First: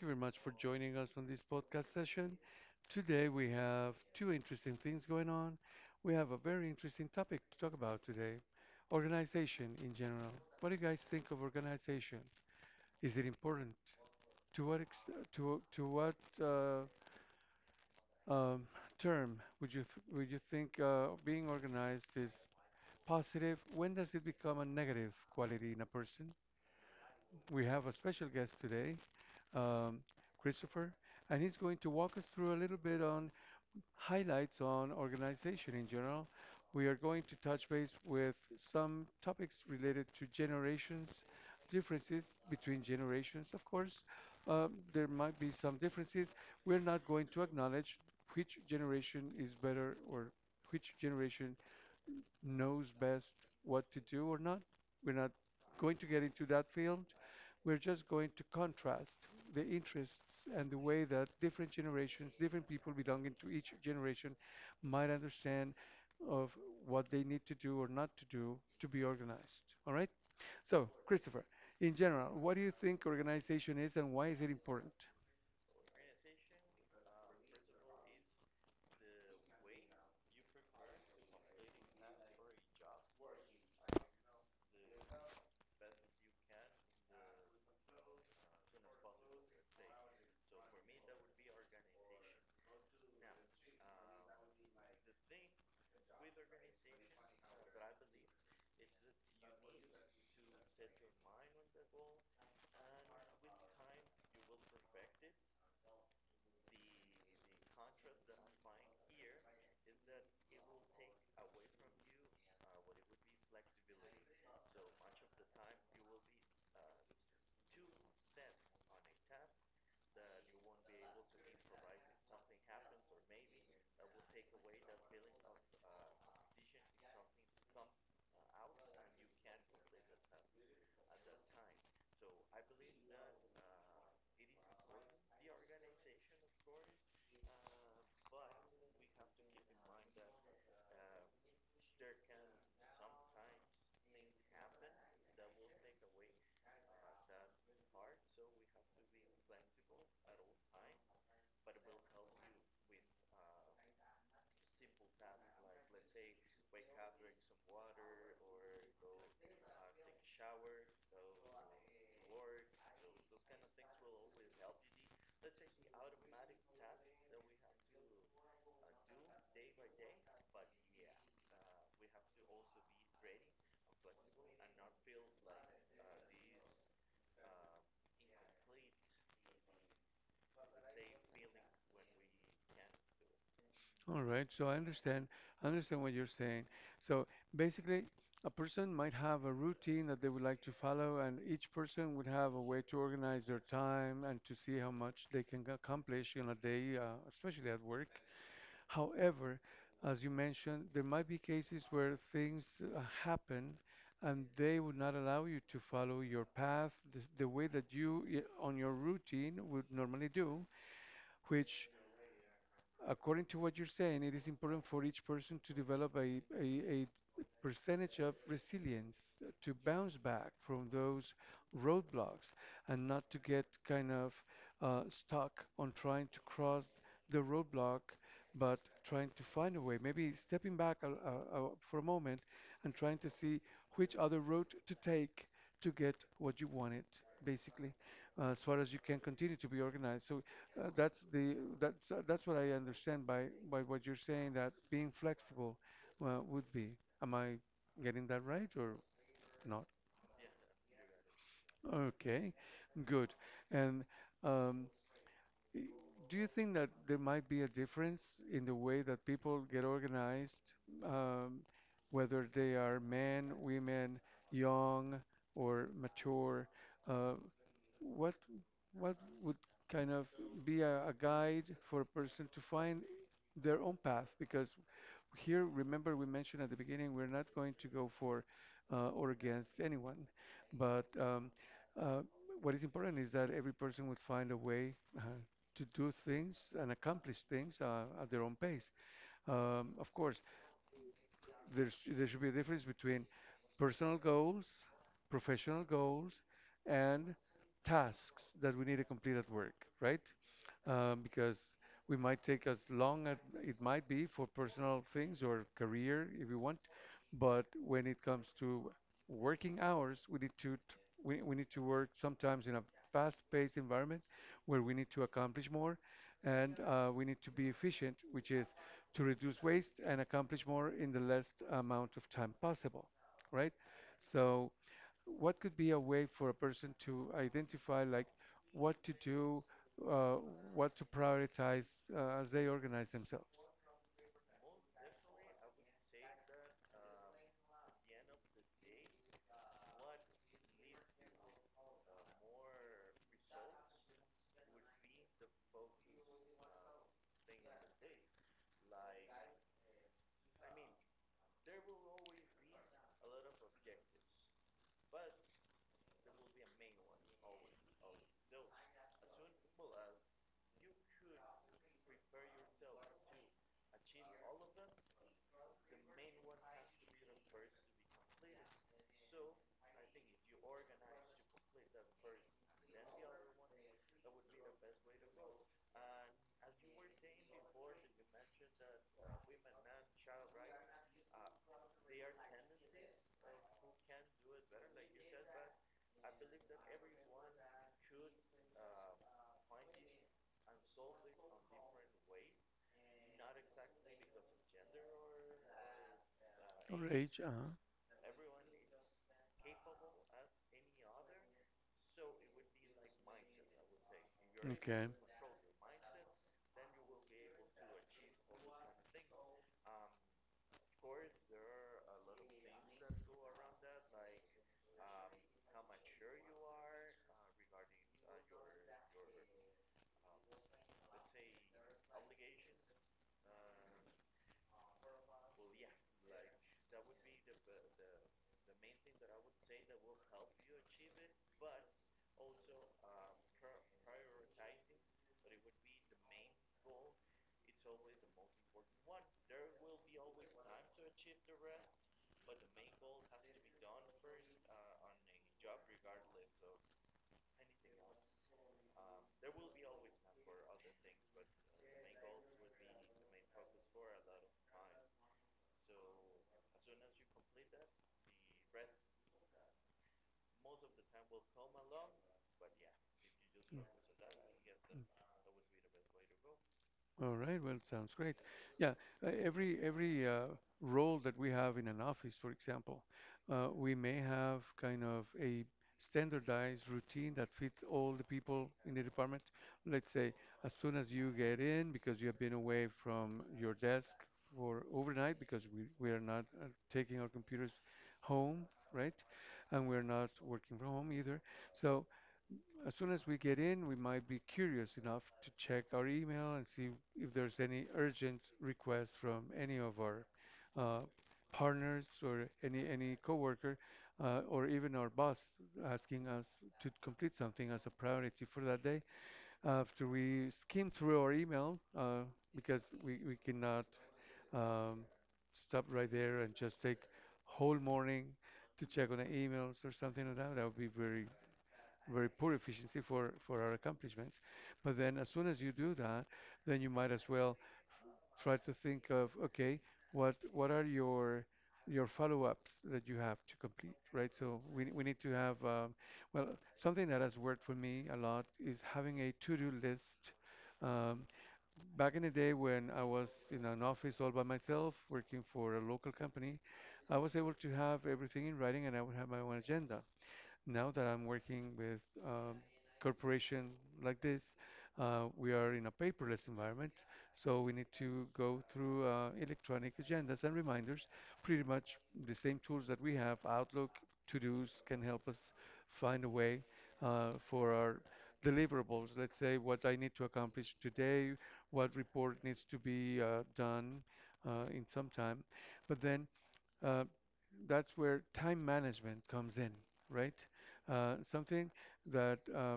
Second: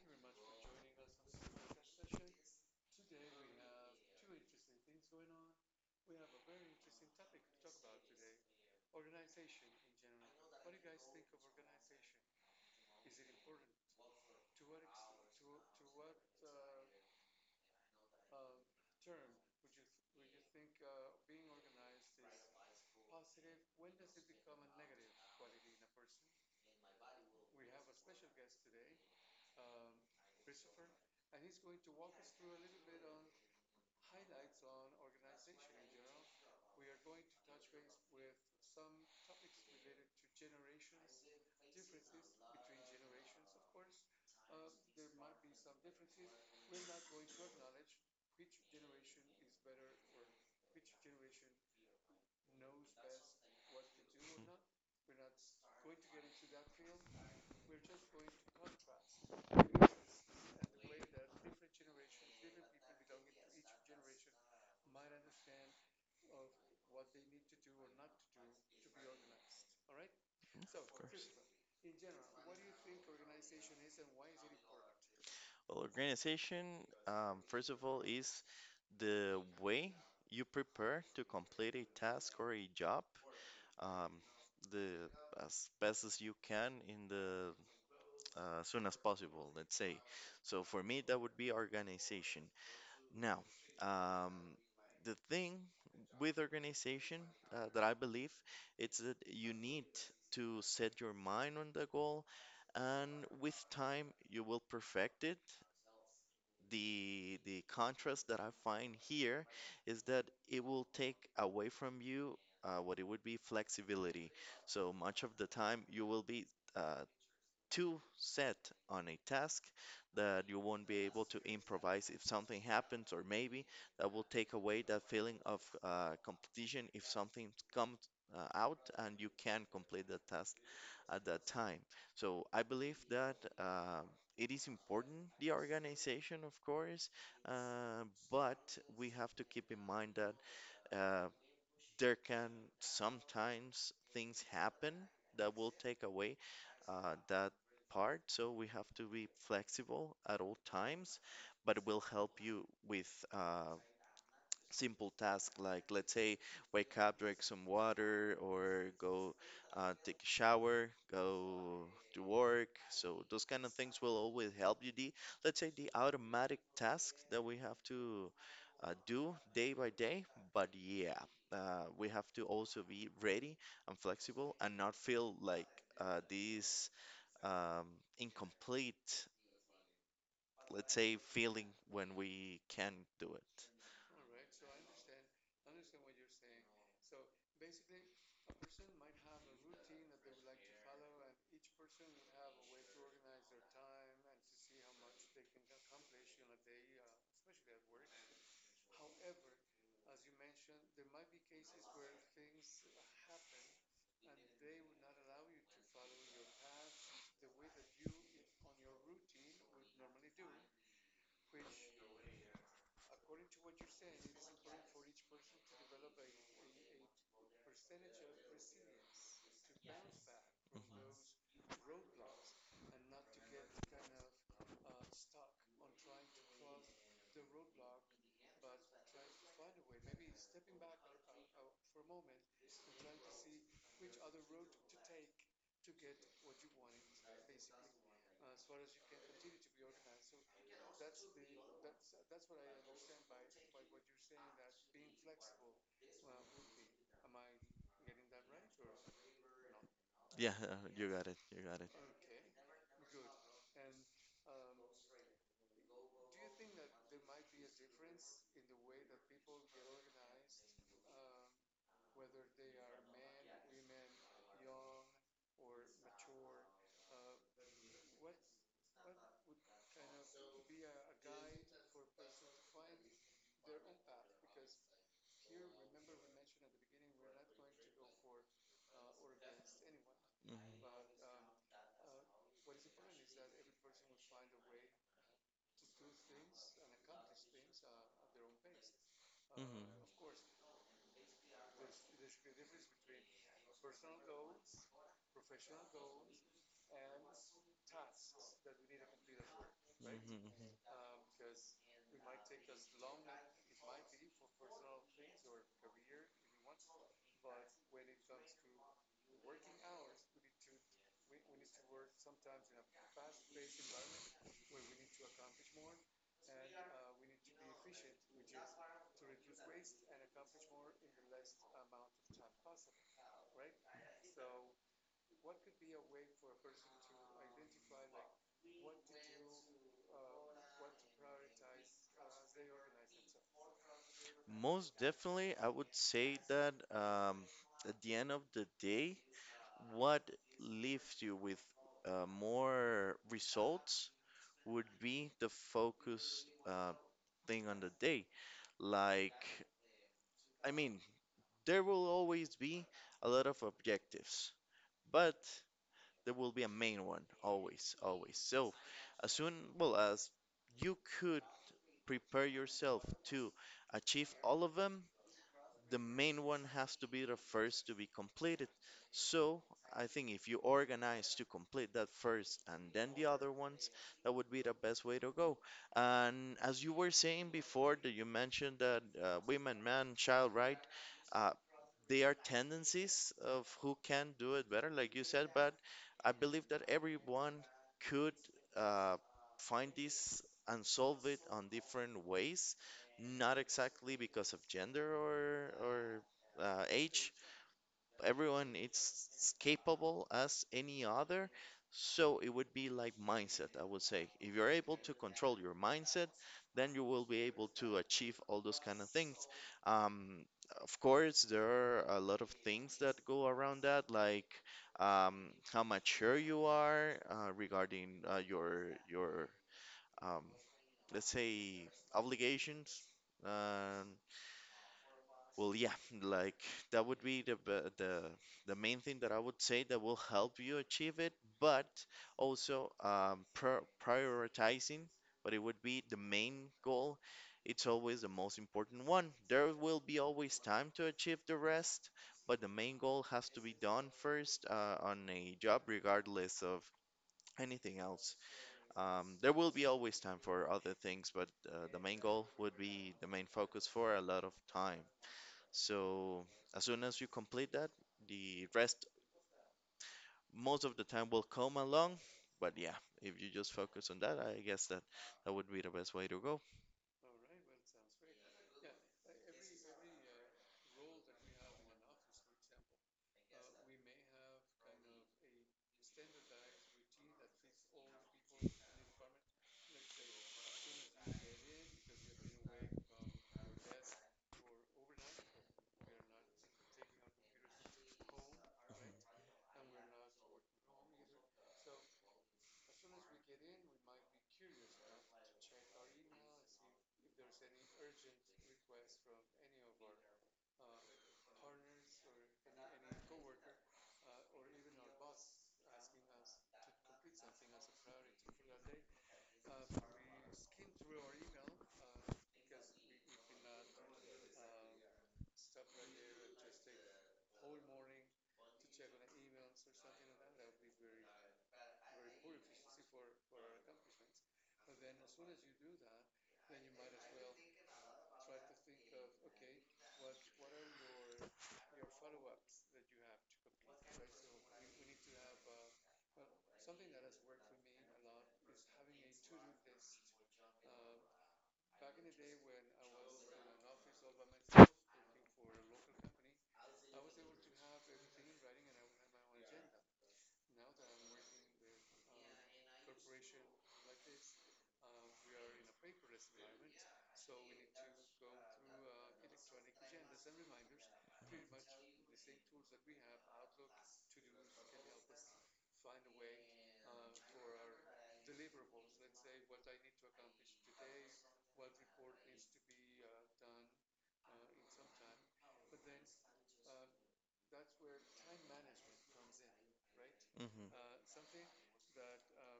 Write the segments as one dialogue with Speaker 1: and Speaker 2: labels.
Speaker 1: you very much for joining us on this podcast session. Today we have two interesting things going on. We have a very interesting topic to talk about today, organization in general. What do you guys think of organization? Is it important? To what uh, um, term would you think being organized is positive? When does it become a negative quality in a person? We have a special guest today. um, Christopher, and he's going to walk us through a little bit on highlights on organization in general. We are going to touch base with some topics related to generations, differences between generations. Of course, there might be some differences. We're not going to acknowledge which generation is better or which generation knows best what to do or not. We're not going to get into that field. We're just going to contrast the interests and the way that different generations, different people belonging to each generation might understand of what they need to do or not to do to be organized. All right?
Speaker 2: So,
Speaker 1: So,
Speaker 2: of course.
Speaker 1: Christopher, in general, what do you think organization is and why is it important?
Speaker 2: Well, organization, first of all, is the way you prepare to complete a task or a job um, the as best as you can in the soon as possible, let's say. So for me, that would be organization. Now, um, the thing with organization that I believe it's that you need to set your mind on the goal, and with time you will perfect it. The contrast that I find here is that it will take away from you what it would be flexibility. So much of the time you will be uh, too set on a task that you won't be able to improvise if something happens, or maybe that will take away that feeling of competition if something comes out and you can complete the task at that time. So I believe that it is important, the organization, of course, uh, but we have to keep in mind that uh, there can sometimes things happen that will take away that part. So we have to be flexible at all times, but it will help you with simple task like let's say wake up, drink some water, or go take a shower, go to work. So those kind of things will always help you. The Let's say the automatic tasks that we have to do day by day, but yeah, we have to also be ready and flexible and not feel like these um, incomplete. Let's say feeling when we can do it.
Speaker 1: All right, so I understand. I understand what you're saying. So basically, a person might have a routine that they would like to follow, and each person would have a way to organize their time and to see how much they can accomplish in a day, especially at work. However, as you mentioned, there might be cases where things happen and they would not allow you to follow your path the way that you, on your routine, would normally do, which according to what you're saying, it is important for each person to develop a percentage of resilience to bounce back from
Speaker 2: Mhm.
Speaker 1: those roadblocks and not to get kind of stuck on trying to cross the roadblock, but trying to find a way. Maybe stepping back for a moment and trying to see which other route to take to get what you wanted, basically, as far as you can continue to be organized. So, that's the that's what I understand by what you're saying that being flexible would be. Am I getting that right or not?
Speaker 2: Yeah, you got it. You got it.
Speaker 1: Okay, good. And um, y- do you think that there might be a difference in the way that people get organized, um, whether they are men, women, young, or mature? Uh, What what would kind of be a guide for a person to find their own path? Because here, remember, we mentioned at the beginning, we're not going to go for or against anyone,
Speaker 2: Mhm.
Speaker 1: but uh, what is important is that every person would find a way to do things and accomplish things at their own pace.
Speaker 2: Mhm.
Speaker 1: Of course, there should be a difference between personal goals, professional goals, and tasks that we need to complete at work, right?
Speaker 2: Mhm.
Speaker 1: Because we might take as long as it might be for personal things or career if you want, but when it comes to working hours, we need to work sometimes in a fast-paced environment where we need to accomplish more and we need to be efficient, which is to reduce waste and accomplish more in the less amount of time possible, right? So, what could be a way for a person to identify like what to do, uh, what to prioritize as they organize themselves
Speaker 2: Most definitely, I would say that at the end of the day, what leaves you with more results would be the focus thing on the day. Like, I mean, there will always be a lot of objectives, but there will be a main one, always, always. So, as soon well as you could prepare yourself to achieve all of them, the main one has to be the first to be completed. So, I think if you organize to complete that first and then the other ones, that would be the best way to go. And as you were saying before, that you mentioned that women, man, child, right? uh, they are tendencies of who can do it better, like you said, but I believe that everyone could uh, find this and solve it on different ways, not exactly because of gender or
Speaker 1: or
Speaker 2: age,
Speaker 1: age? Uh-huh.
Speaker 2: everyone is capable as any other. So it would be like mindset, I would say. If you're able
Speaker 1: Okay.
Speaker 2: to control your mindset, then you will be able to achieve all those kind of things. Um, of course, there are a lot of things that go around that, like how mature you are regarding your um, let's say obligations. Uh, well, yeah, like that would be the b- the main thing that I would say that will help you achieve it, but also pr prioritizing. But it would be the main goal. It's always the most important one. There will be always time to achieve the rest, but the main goal has to be done first on a job, regardless of anything else. There will be always time for other things, but the main goal would be the main focus for a lot of time. So as soon as you complete that, the rest most of the time will come along. But yeah, if you just focus on that, I guess that would be the best way to go.
Speaker 1: All right, well, sounds great. Yeah, every role that we have in an office, for example, we may have kind of a standardized routine that fits all the people in the department. Let's say as soon as you get in, because you have been away from your desk for overnight, because we are not taking our computers home, right? And we're not working from home either. So as soon as we get in, we might be curious enough to check our email and see if there's any urgent requests from any of our uh, partners or any coworker or even our boss asking us to complete something as a priority for that day. After we skim through our email, because we cannot um, stop right there and just take whole morning to check on the emails or something like that, that would be very poor efficiency for our accomplishments. But then as soon as you do that, then you might as well try to think of, okay, what are your follow-ups that you have to complete, right? So we need to have, well, something that has worked for me a lot is having a to-do list. Um, back in the day when I was in an office all by myself working for a local company, I was able to have everything in writing and I would have my own agenda. Now that I'm working with corporation like this, we are in a paperless environment, so we need to go through electronic agendas and reminders. Pretty much the same tools that we have, Outlook, To-dos can help us find a way for our deliverables. Let's say what I need to accomplish today, what report needs to be done in some time. But then uh, that's where time management comes in, right?
Speaker 2: Mhm,
Speaker 1: Something that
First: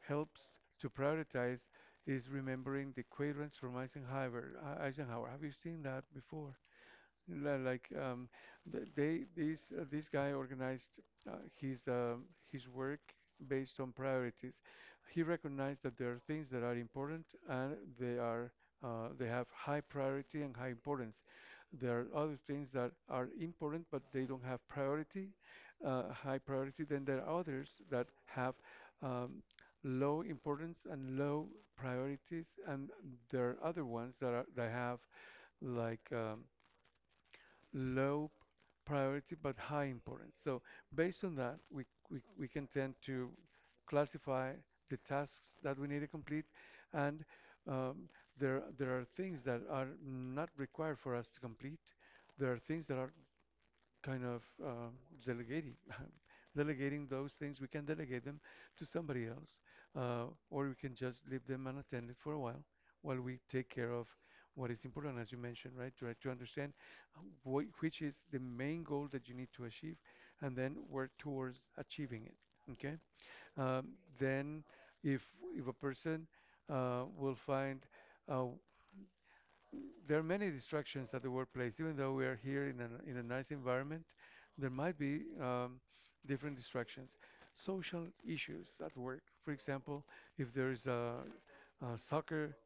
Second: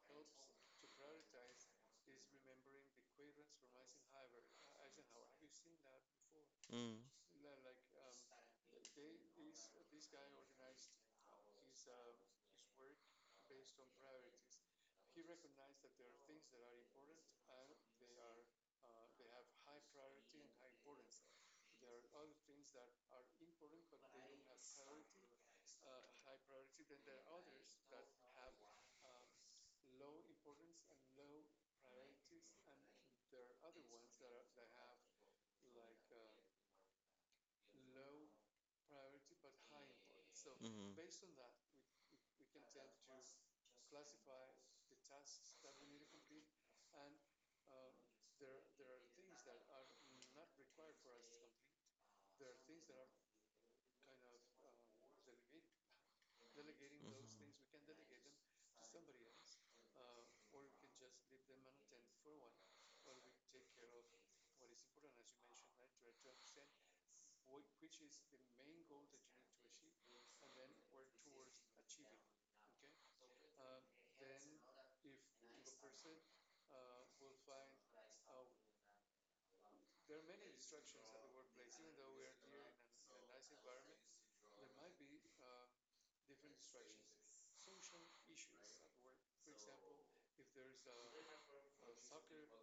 Speaker 1: helps to prioritize is remembering the quadrant from Eisenhower. Eisenhower. Have you seen that before?
Speaker 2: mm, mhm,
Speaker 1: Li- Like th- they this this guy organized uh, his um his work based on priorities. He recognized that there are things that are important and they have high priority and high importance. There are other things that are important but they don't have priority, high priority. Then there are others that have um, low importance and low priorities, and there are other ones that have like low priority but high importance. So
Speaker 2: mhm, mhm.
Speaker 1: based on that, we can tend to classify the tasks that we need to complete and um, there are things that are not required for us to complete. There are things that are kind of delegating delegating those things we can delegate them to somebody else uh, or we can just leave them unattended for a while we take care of what is important, as you mentioned. Right, try to understand which is the main goal that you need to achieve and then work towards achieving it. Okay. Um, then if if a person will find uh, there are many distractions at the workplace. Even though we are here in a nice environment, there might be different distractions. Social issues at work, for example, if there is a soccer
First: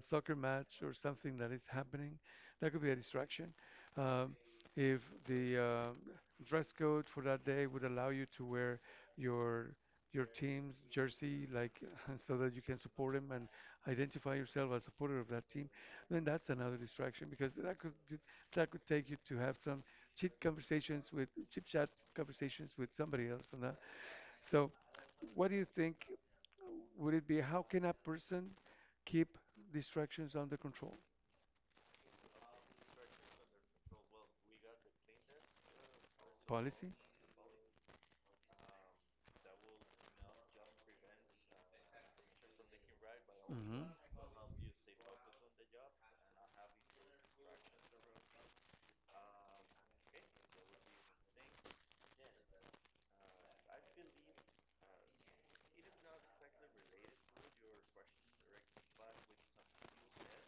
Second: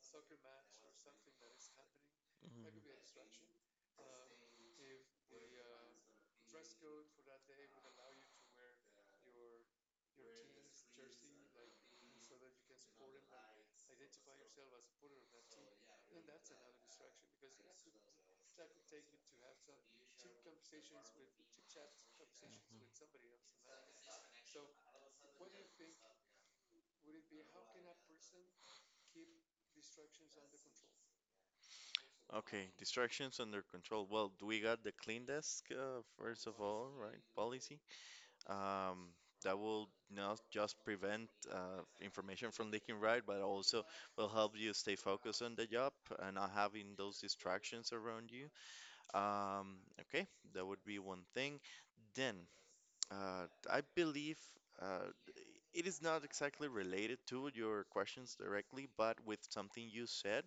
Speaker 1: soccer match or something that is happening, that could be a distraction. Um, if the dress code for that day would allow you to wear your your team's jersey, like so that you can support him and identify yourself as a supporter of that team, then that's another distraction because that could take you to have some chit chat conversations with somebody else on that. So, what do you think? Would it be how can a person keep distractions under control?
Speaker 2: Okay, distractions under control. Well, do we got the clean desk first of
Speaker 1: Policy.
Speaker 2: all, right? Policy um, that will not just prevent information from leaking, right? But also
Speaker 1: Mm-hmm.
Speaker 2: will help you stay focused on the job and not having those distractions around you. Okay, that would be one thing. Then uh, I believe uh, it is not exactly related to your questions directly, but with something you said.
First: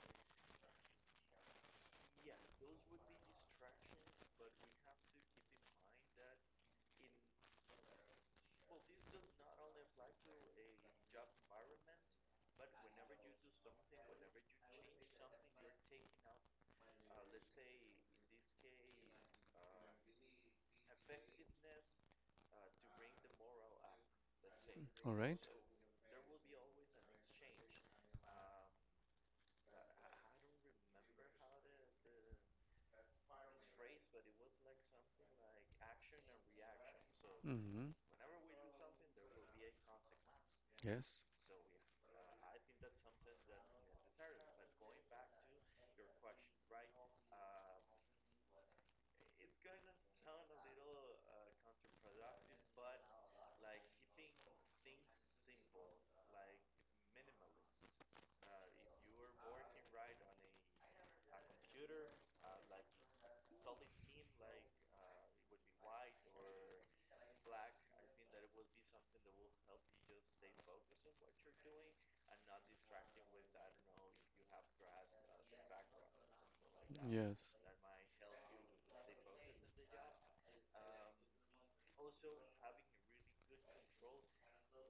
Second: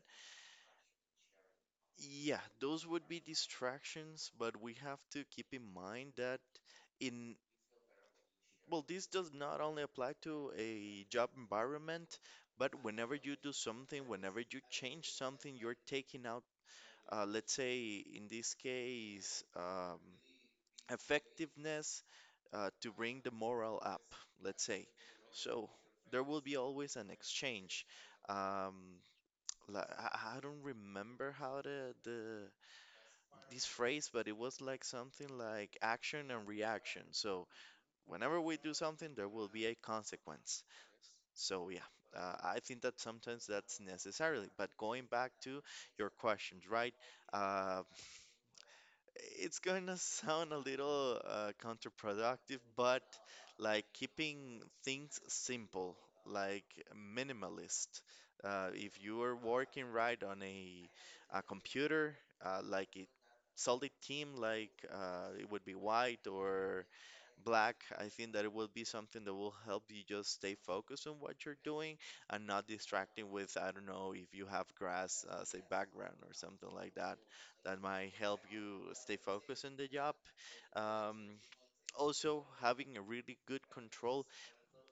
Speaker 2: Yeah, those would be distractions, but we have to keep in mind that in, well, this does not only apply to a job environment, but whenever you do something, whenever you change something, you're taking out, let's say, in this case, effectiveness to bring the morale up, let's say.
Speaker 1: All right.
Speaker 2: So there will be always an exchange. Um, I don't remember how the this phrase, but it was like something like action and reaction. So
Speaker 1: Mm-hmm.
Speaker 2: whenever we do something, there will be a consequence.
Speaker 1: Yes.
Speaker 2: So yeah, I think that sometimes that's necessarily. But going back to your questions, right? Uh, it's going to sound a little counterproductive, but like keeping things simple, like minimalist. If you are working right on a computer, like a solid team, like it would be white or black, I think that it will be something that will help you just stay focused on what you're doing and not distracting with, I don't know, if you have grass as a background or something like that,
Speaker 1: Yes.
Speaker 2: that might help you stay focused in the job. Um, Also, having a really good control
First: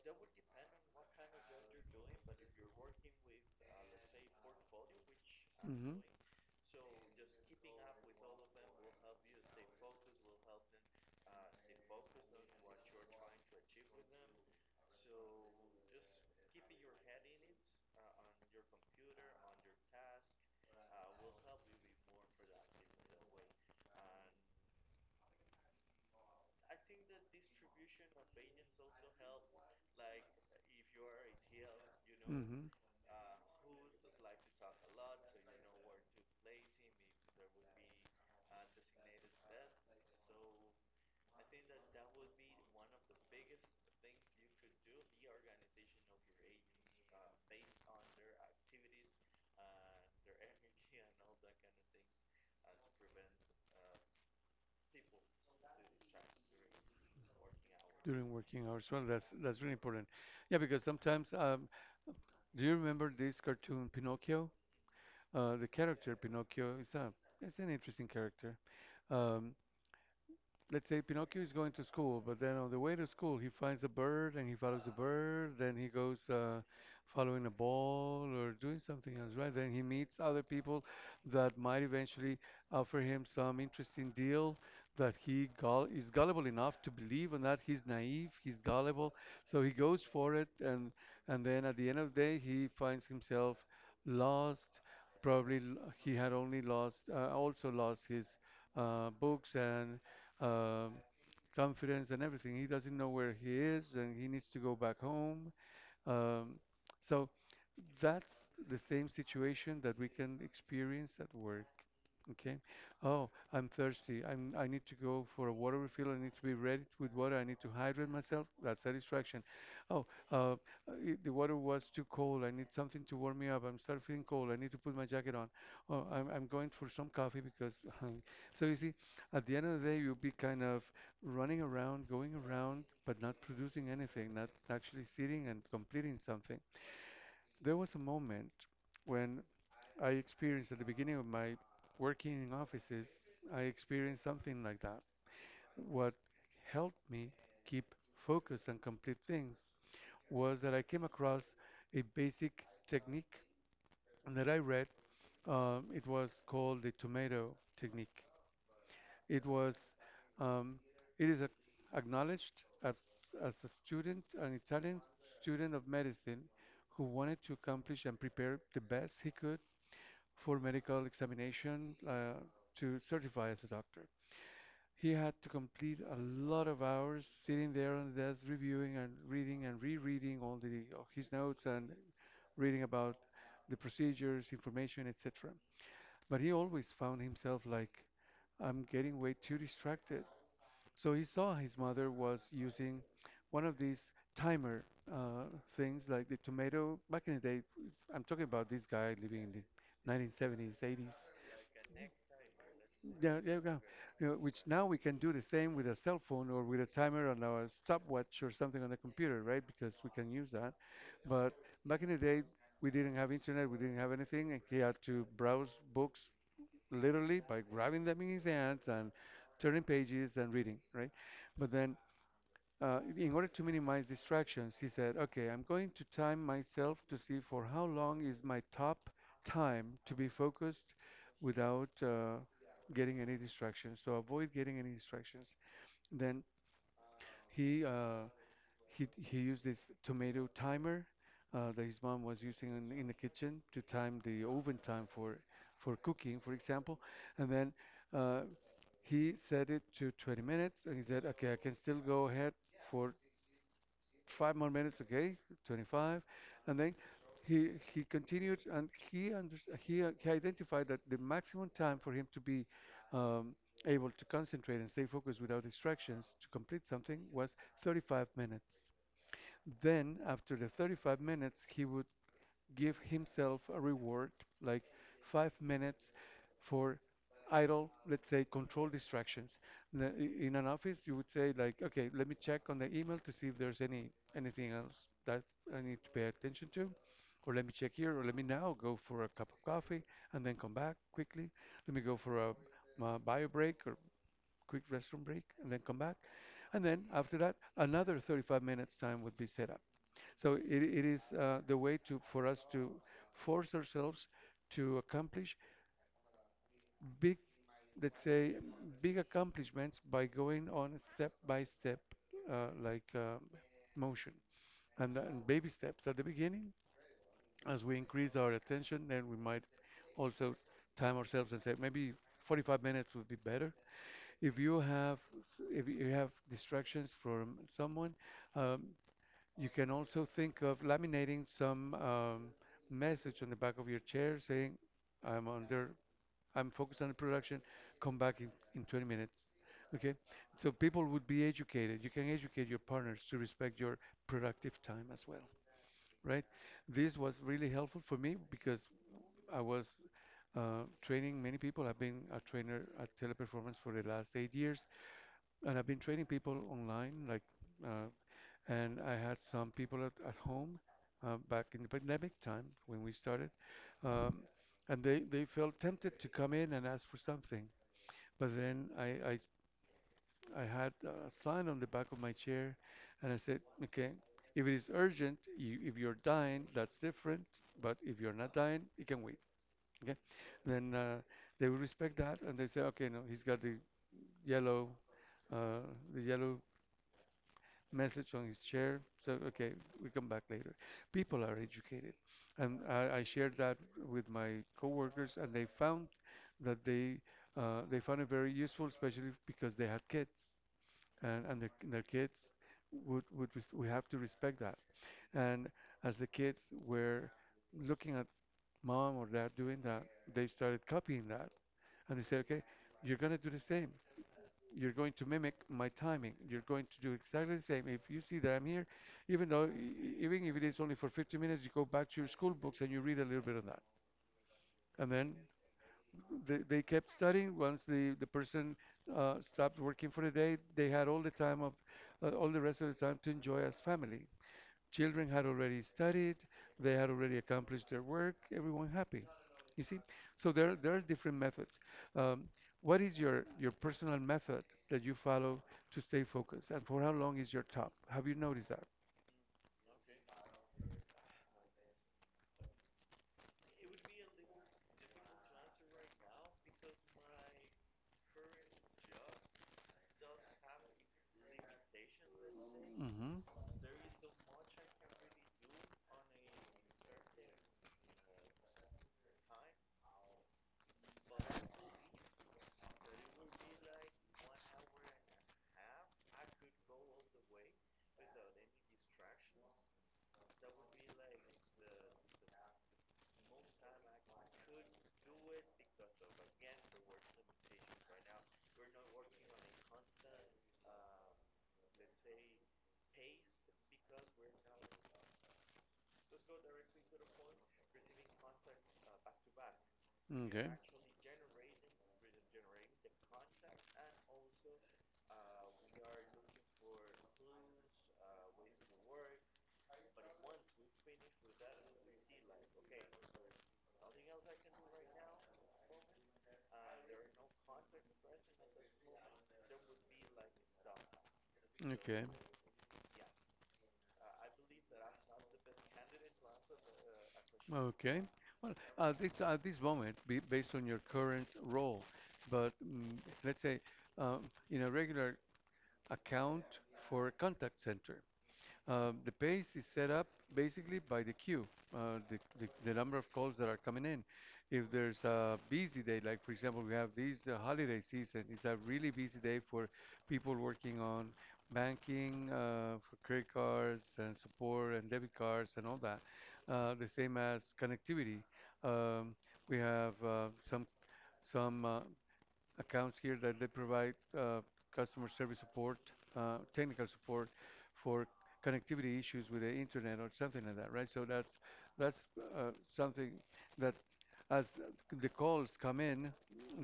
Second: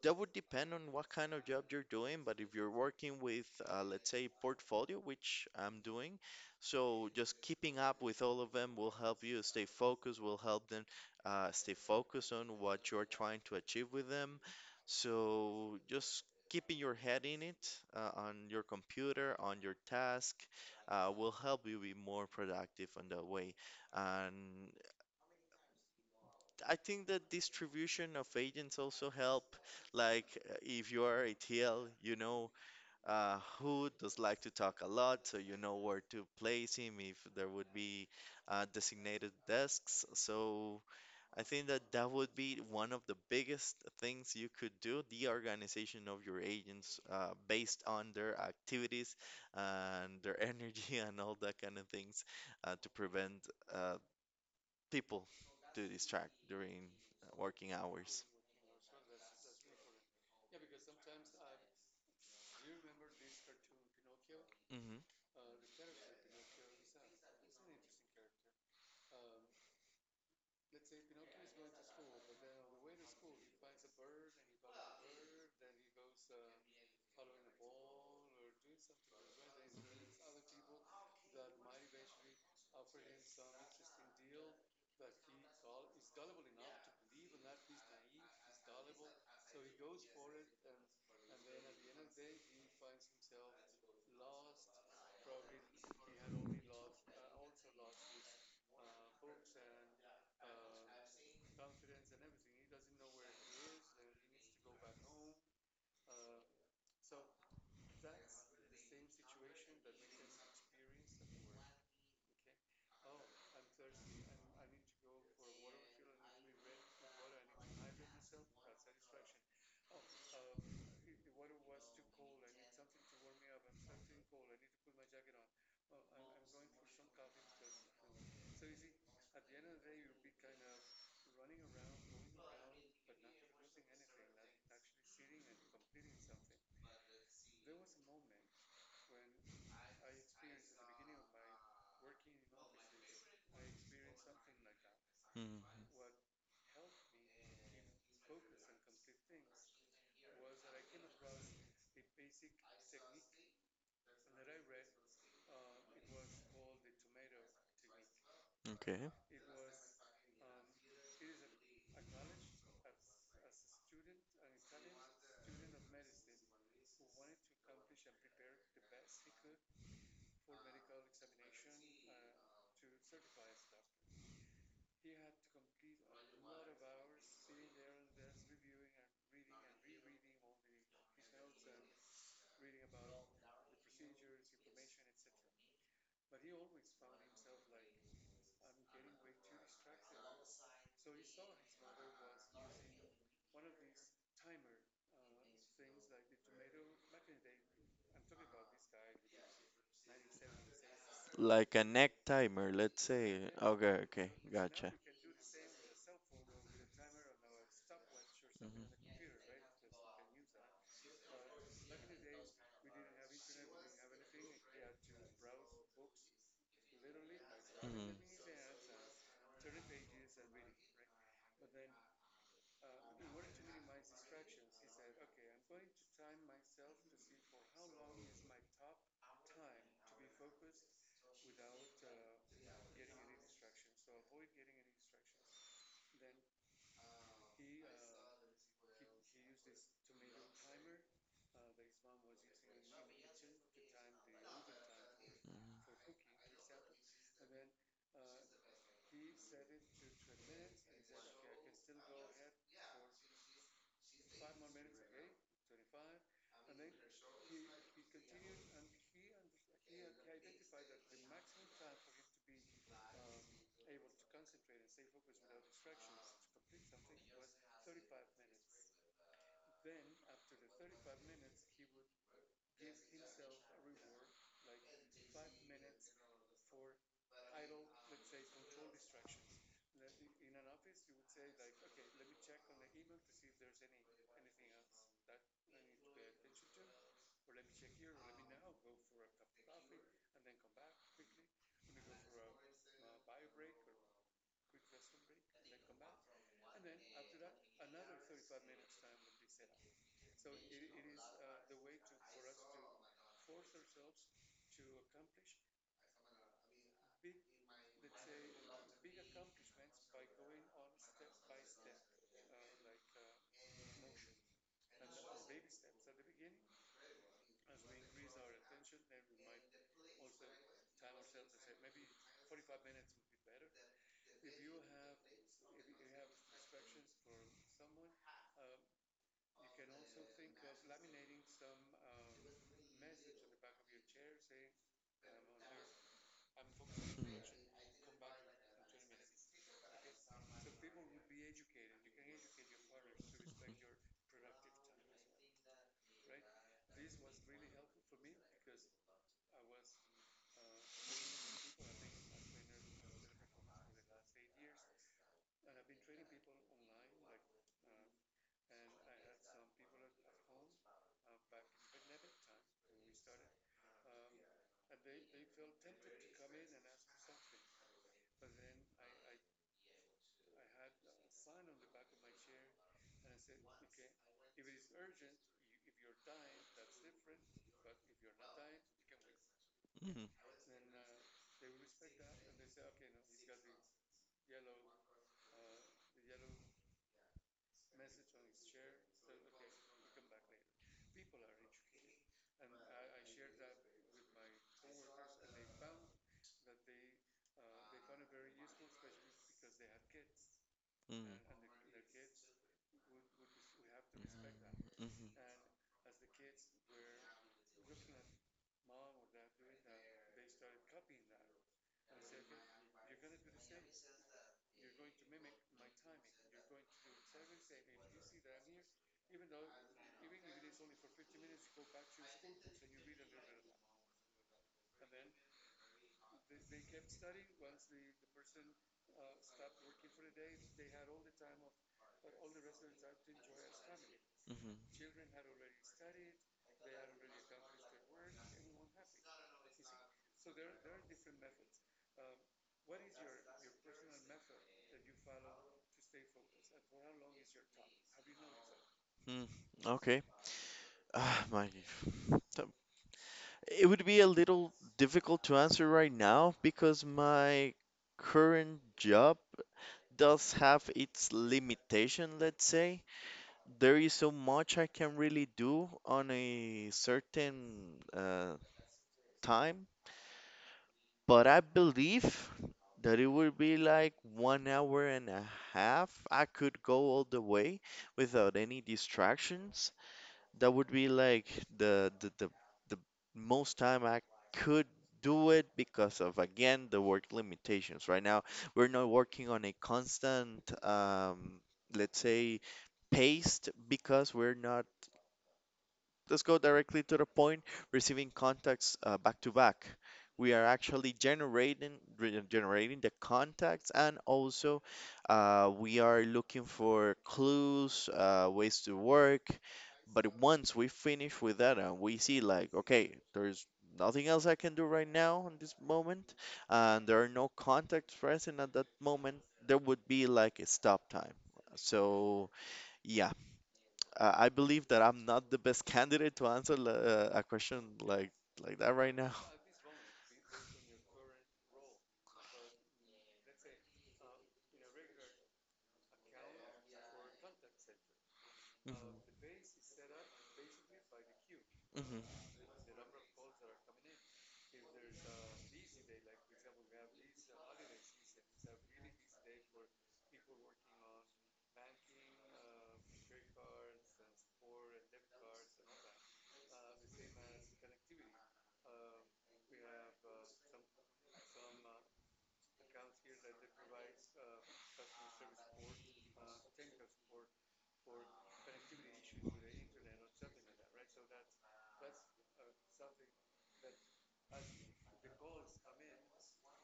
Speaker 2: that would depend on what kind of job you're doing, but if you're working with, let's say, portfolio, which I'm doing, so just keeping up with all of them will help you stay focused, will help them stay focused on what you're trying to achieve with them. So just keeping your head in it, on your computer, on your task, will help you be more productive on that way. And I think that distribution of agents also help. Like if you are ATL, you know
Speaker 1: Mm-hmm.
Speaker 2: who does like to talk a lot, so you know where to place him if there would be designated desks. So I think that that would be one of the biggest things you could do, the organization of your agents based on their activities and their energy and all that kind of things to prevent uh, people to distract during working hours.
Speaker 1: During working hours. Well, that's really important. Yeah, because sometimes, do you remember this cartoon Pinocchio?
Speaker 2: Hmm.
Speaker 1: The character Pinocchio is a it's an interesting character. Um, let's say Pinocchio is going to school, but then on the way to school he finds a bird and he follows the bird, then he goes following a ball or doing something else, right? Then he meets other people that might eventually offer him some interesting deal that he gull is gullible enough to believe in that. He's naive, he's gullible, so he goes for it, and then at the end of the day he finds himself lost. Probably he had only lost, also lost his books and uh, confidence and everything. He doesn't know where he is and he needs to go back home. Um, so that's the same situation that we can experience at work. Okay. Oh, I'm thirsty. I need to go for a water refill. I need to be ready with water. I need to hydrate myself. That's a distraction. Oh, uh, I the water was too cold. I need something to warm me up. I'm start feeling cold. I need to put my jacket on. Oh, I'm going for some coffee because. So you see, at the end of the day, you'll be kind of running around, going around, but not producing anything, not actually sitting and completing something. There was a moment when I experienced at the beginning of my working in offices, I experienced something like that.
Speaker 2: Hmm.
Speaker 1: What helped me keep focus and complete things was that I came across a basic technique that I read. It was called the tomato technique.
Speaker 2: Okay.
Speaker 1: It was, um, it is acknowledged as a student, an Italian student of medicine who wanted to accomplish and prepare the best he could for medical examination to certify as a doctor. He had to complete a lot of hours sitting there on the desk, reviewing and reading and rereading all the his notes and reading about the procedures, information, etc. But he always found himself like, I'm getting way too distracted. So he saw his mother was using one of these timer uh, things like the tomato. Back in the day, I'm talking about this guy living in the 1970s, 80s.
Speaker 2: Like a neck timer, let's
Speaker 1: Yeah,
Speaker 2: say.
Speaker 1: yeah, you
Speaker 2: Okay,
Speaker 1: You
Speaker 2: okay,
Speaker 1: know, which now
Speaker 2: gotcha.
Speaker 1: we can do the same with a cell phone or with a timer on our stopwatch or something on the computer, right? Because we can use that. But back in the day, we didn't have internet, we didn't have anything, and he had to browse books literally by grabbing them in his hands and turning pages and reading, right? But then in order to minimize distractions, he said, okay, I'm going to time myself to see for how long is my top time to be focused without getting any distractions. So avoid getting any distractions. Then he uh, he used this tomato timer that his mom was using in the kitchen to time the oven time for cooking, for example. And then uh, he set it to 20 minutes, and he said, okay, I can still go ahead for five more minutes, okay, 25. And then he continued and he under, he identified that the maximum time for him to be um, able to concentrate and stay focused without distractions to complete something was 35 minutes. Then after the 35 minutes, he would give himself a reward like 5 minutes for idle, let's say, control distractions. In an office, you would say like, okay, let me check on the email to see if there's anything else that I need to pay attention to, or let me check here, or let me now go for a cup of coffee and then come back quickly. Let me go for a, bio break or quick restroom break and then come back. And then after that, another 35 minutes time would be set up. So it is the way to for us to force ourselves to accomplish big, let's say, big accomplishments by going on step by step, like motion and baby steps at the beginning. As we increase our attention, then we might also time ourselves and say maybe 45 minutes would be better. If you have distractions from someone, um, you can also think of laminating some message on the back of your chair saying, I'm under, I'm focused on the production, come back in 20 minutes. Okay? So people would be educated. You can educate your partners to respect your productive time as well, right? This was really helpful for me because I was training many people. I've been a trainer at Teleperformance for the last 8 years, and I've been training people online, uh, and I had some people at home back in the pandemic time when we started, um, and they felt tempted to come in and ask for something. But then I, I, I had a sign on the back of my chair, and I said, okay, if it is urgent, you, if you're dying, that's different. But if you're not dying, you can wait. Okay,
Speaker 2: Hmm.
Speaker 1: then they will respect that, and they say, okay, no, he's got yellow, uh, the yellow message on his chair. So, okay, we come back later. People are educated. And I shared that with my coworkers, and they found that they found it very useful, especially because they had kids,
Speaker 2: Hmm.
Speaker 1: and
Speaker 2: Hmm.
Speaker 1: their kids we have to respect that.
Speaker 2: Hmm. Hmm.
Speaker 1: And as the kids were looking at mom or dad doing that, they started copying that, and they say, okay, you're gonna do the same you're going to mimic my timing. You're going to do exactly the same. If you see that I'm here, even though, even if it is only for 50 minutes, you go back to your school books and you read a little bit of that. And then they kept studying. Once the person stopped working for the day, they had all the time of, all the rest of the time to enjoy as family.
Speaker 2: Hmm.
Speaker 1: Children had already studied, they had already accomplished their work, everyone happy. You see? So there are different methods. Um, what is your personal method that you follow to stay focused? And for how long is your top? Have you noticed that?
Speaker 2: Hmm. Okay. Ah, my. It would be a little difficult to answer right now because my current job does have its limitation, let's say.
Speaker 1: hmm
Speaker 2: There is so much I can really do on a certain time, but I believe that it would be like one hour and a half. I could go all the way without any distractions that would be like the the the, the most time I could do it because of again the work limitations. Right now, we're not working on a constant let's say pace because we're not Let's go directly to the point, receiving contacts back to back. We are
Speaker 1: Okay.
Speaker 2: actually generating the contacts, and also we are looking for clues, ways to work. But once we finish with that, and we see like, okay, there's nothing else I can do right now in this moment, and there are no contacts present at that moment. There would be like a stop time.
Speaker 1: Okay,
Speaker 2: So yeah, I believe that I'm not the best candidate to answer a question
Speaker 1: okay.
Speaker 2: like
Speaker 1: Well,
Speaker 2: like that right now.
Speaker 1: at this moment, be based on your current role, but let's say in a regular account for a contact center. The pace is set up basically by the queue, uh, the,
Speaker 2: Mhm.
Speaker 1: the, the number of calls that are coming in. If there's a busy day, like for example, we have this holiday season, it's a really busy day for people working on banking, for credit cards and support and debit cards and all that. The same as connectivity. Um, we have some accounts here that they provide customer service support, technical support for connectivity issues with the internet or something like that, right? So that's uh, something that as the calls come in,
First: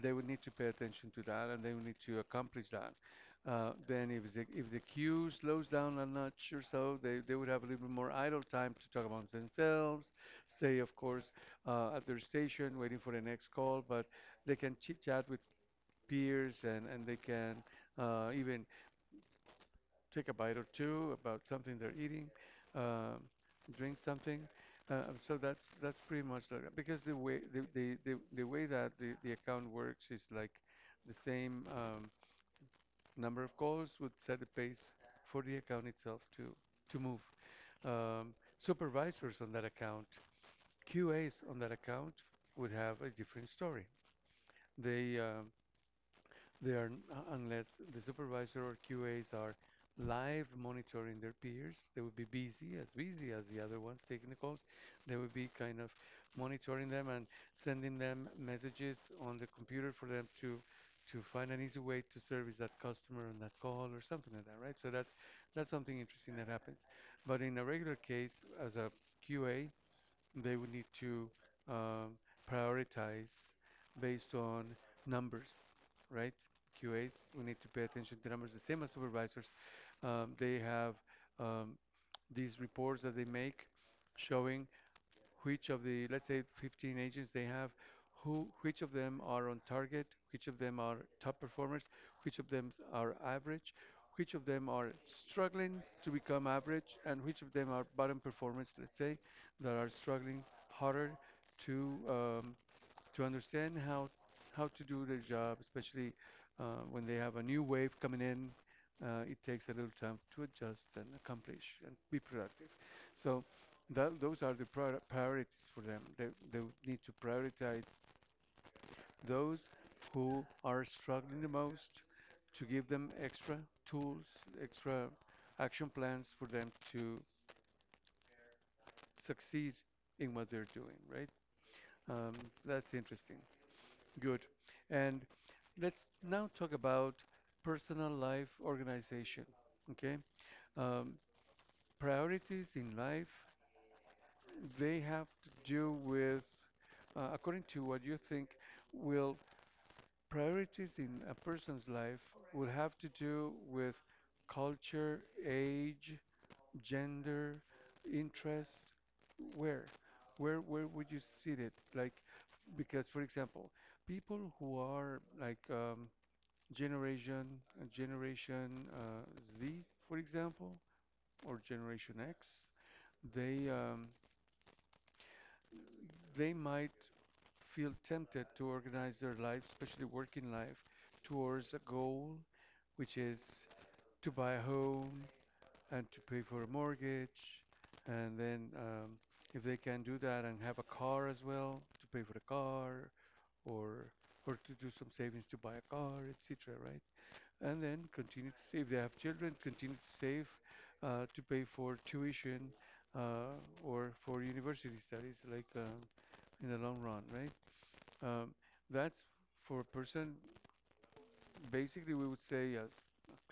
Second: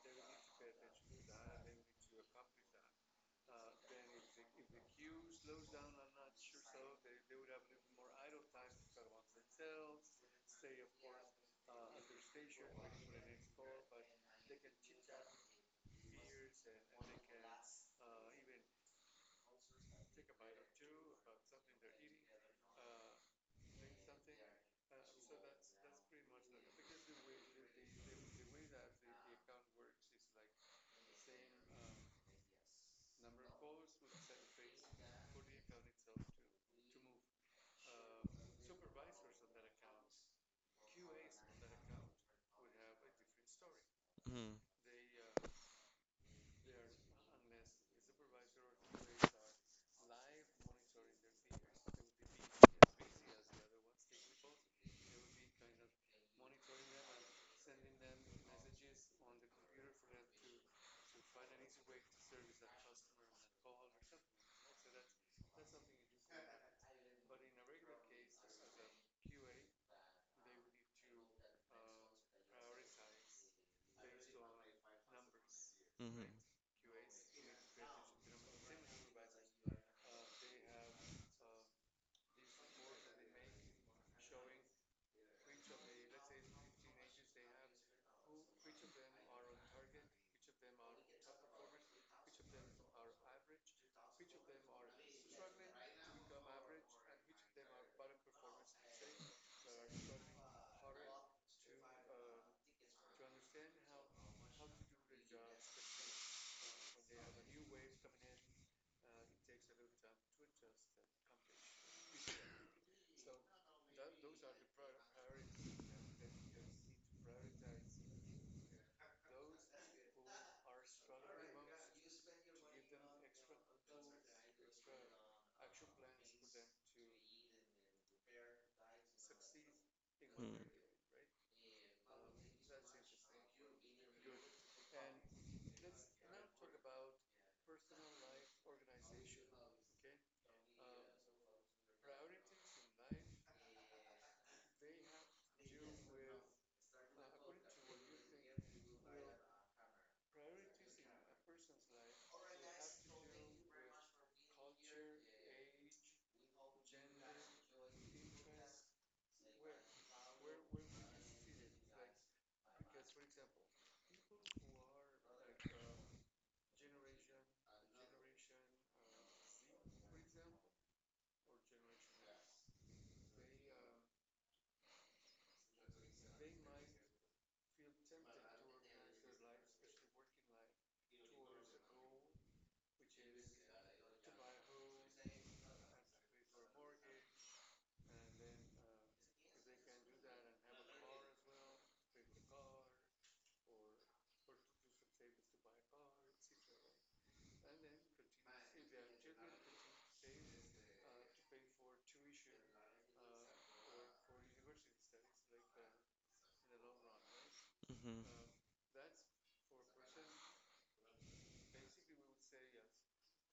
Speaker 1: they would need to pay attention to that and they would need to accomplish that. Then if the queue slows down a notch or so, they would have a little bit more idle time to talk amongst themselves, stay, of course, at their station waiting for the next call, but they can chit chat with peers and they can even take a bite or two about something they're eating, um, drink something. So that's pretty much like, that. Because the way the way that the account works is like the same number of calls would set the pace for the account itself to move. Um, Supervisors on that account, QAs on that account would have a different story.
Speaker 2: Mhm,
Speaker 1: They um, Unless the supervisor or QAs are live monitoring their peers, they would be busy as the other ones taking the calls. They would be kind of monitoring them and sending them messages on the computer for them to find an easy way to service that customer on that call or something like that, right? So that's something interesting that happens. But in a regular case, as a QA, they would need to um, prioritize based on numbers,
Speaker 2: mhm,
Speaker 1: right? QAs, we need to pay attention to numbers. The same as supervisors, they have um, these reports that they make showing which of the, let's say, 15 agents they have, who, which of them are on target, which of them are top performers, which of them are average, which of them are struggling to become average, and which of them are bottom performers, let's say, that are struggling harder to um, to understand how to do their job, especially when they have a new wave coming in. It takes a little time to adjust and accomplish and be productive. So that, those are the priorities for them. They need to prioritize those who are struggling the most to give them extra tools, extra action plans for them to succeed in what
Speaker 2: mhm,
Speaker 1: they're doing, right? Um, that's interesting. Good. And let's now talk about personal life organization. Okay. Um, Priorities in life, they have to do with, according to what you think, will priorities in a person's life will have to do with culture, age, gender, interest, where? Where would you see it? Like, because for example, people who are like generation generation Z, for example, or generation X, they um, they might feel tempted to organize their life, especially working life, towards a goal, which is to buy a home and to pay for a mortgage, and then if they can do that and have a car as well to pay for the car, or or to do some savings to buy a car, etc. Right? And then continue to save. They have children, continue to save to pay for tuition uh, or for university studies, like in the long run, right?
Speaker 2: mhm, mhm,
Speaker 1: Um, that's for a person, basically, we would say, yes,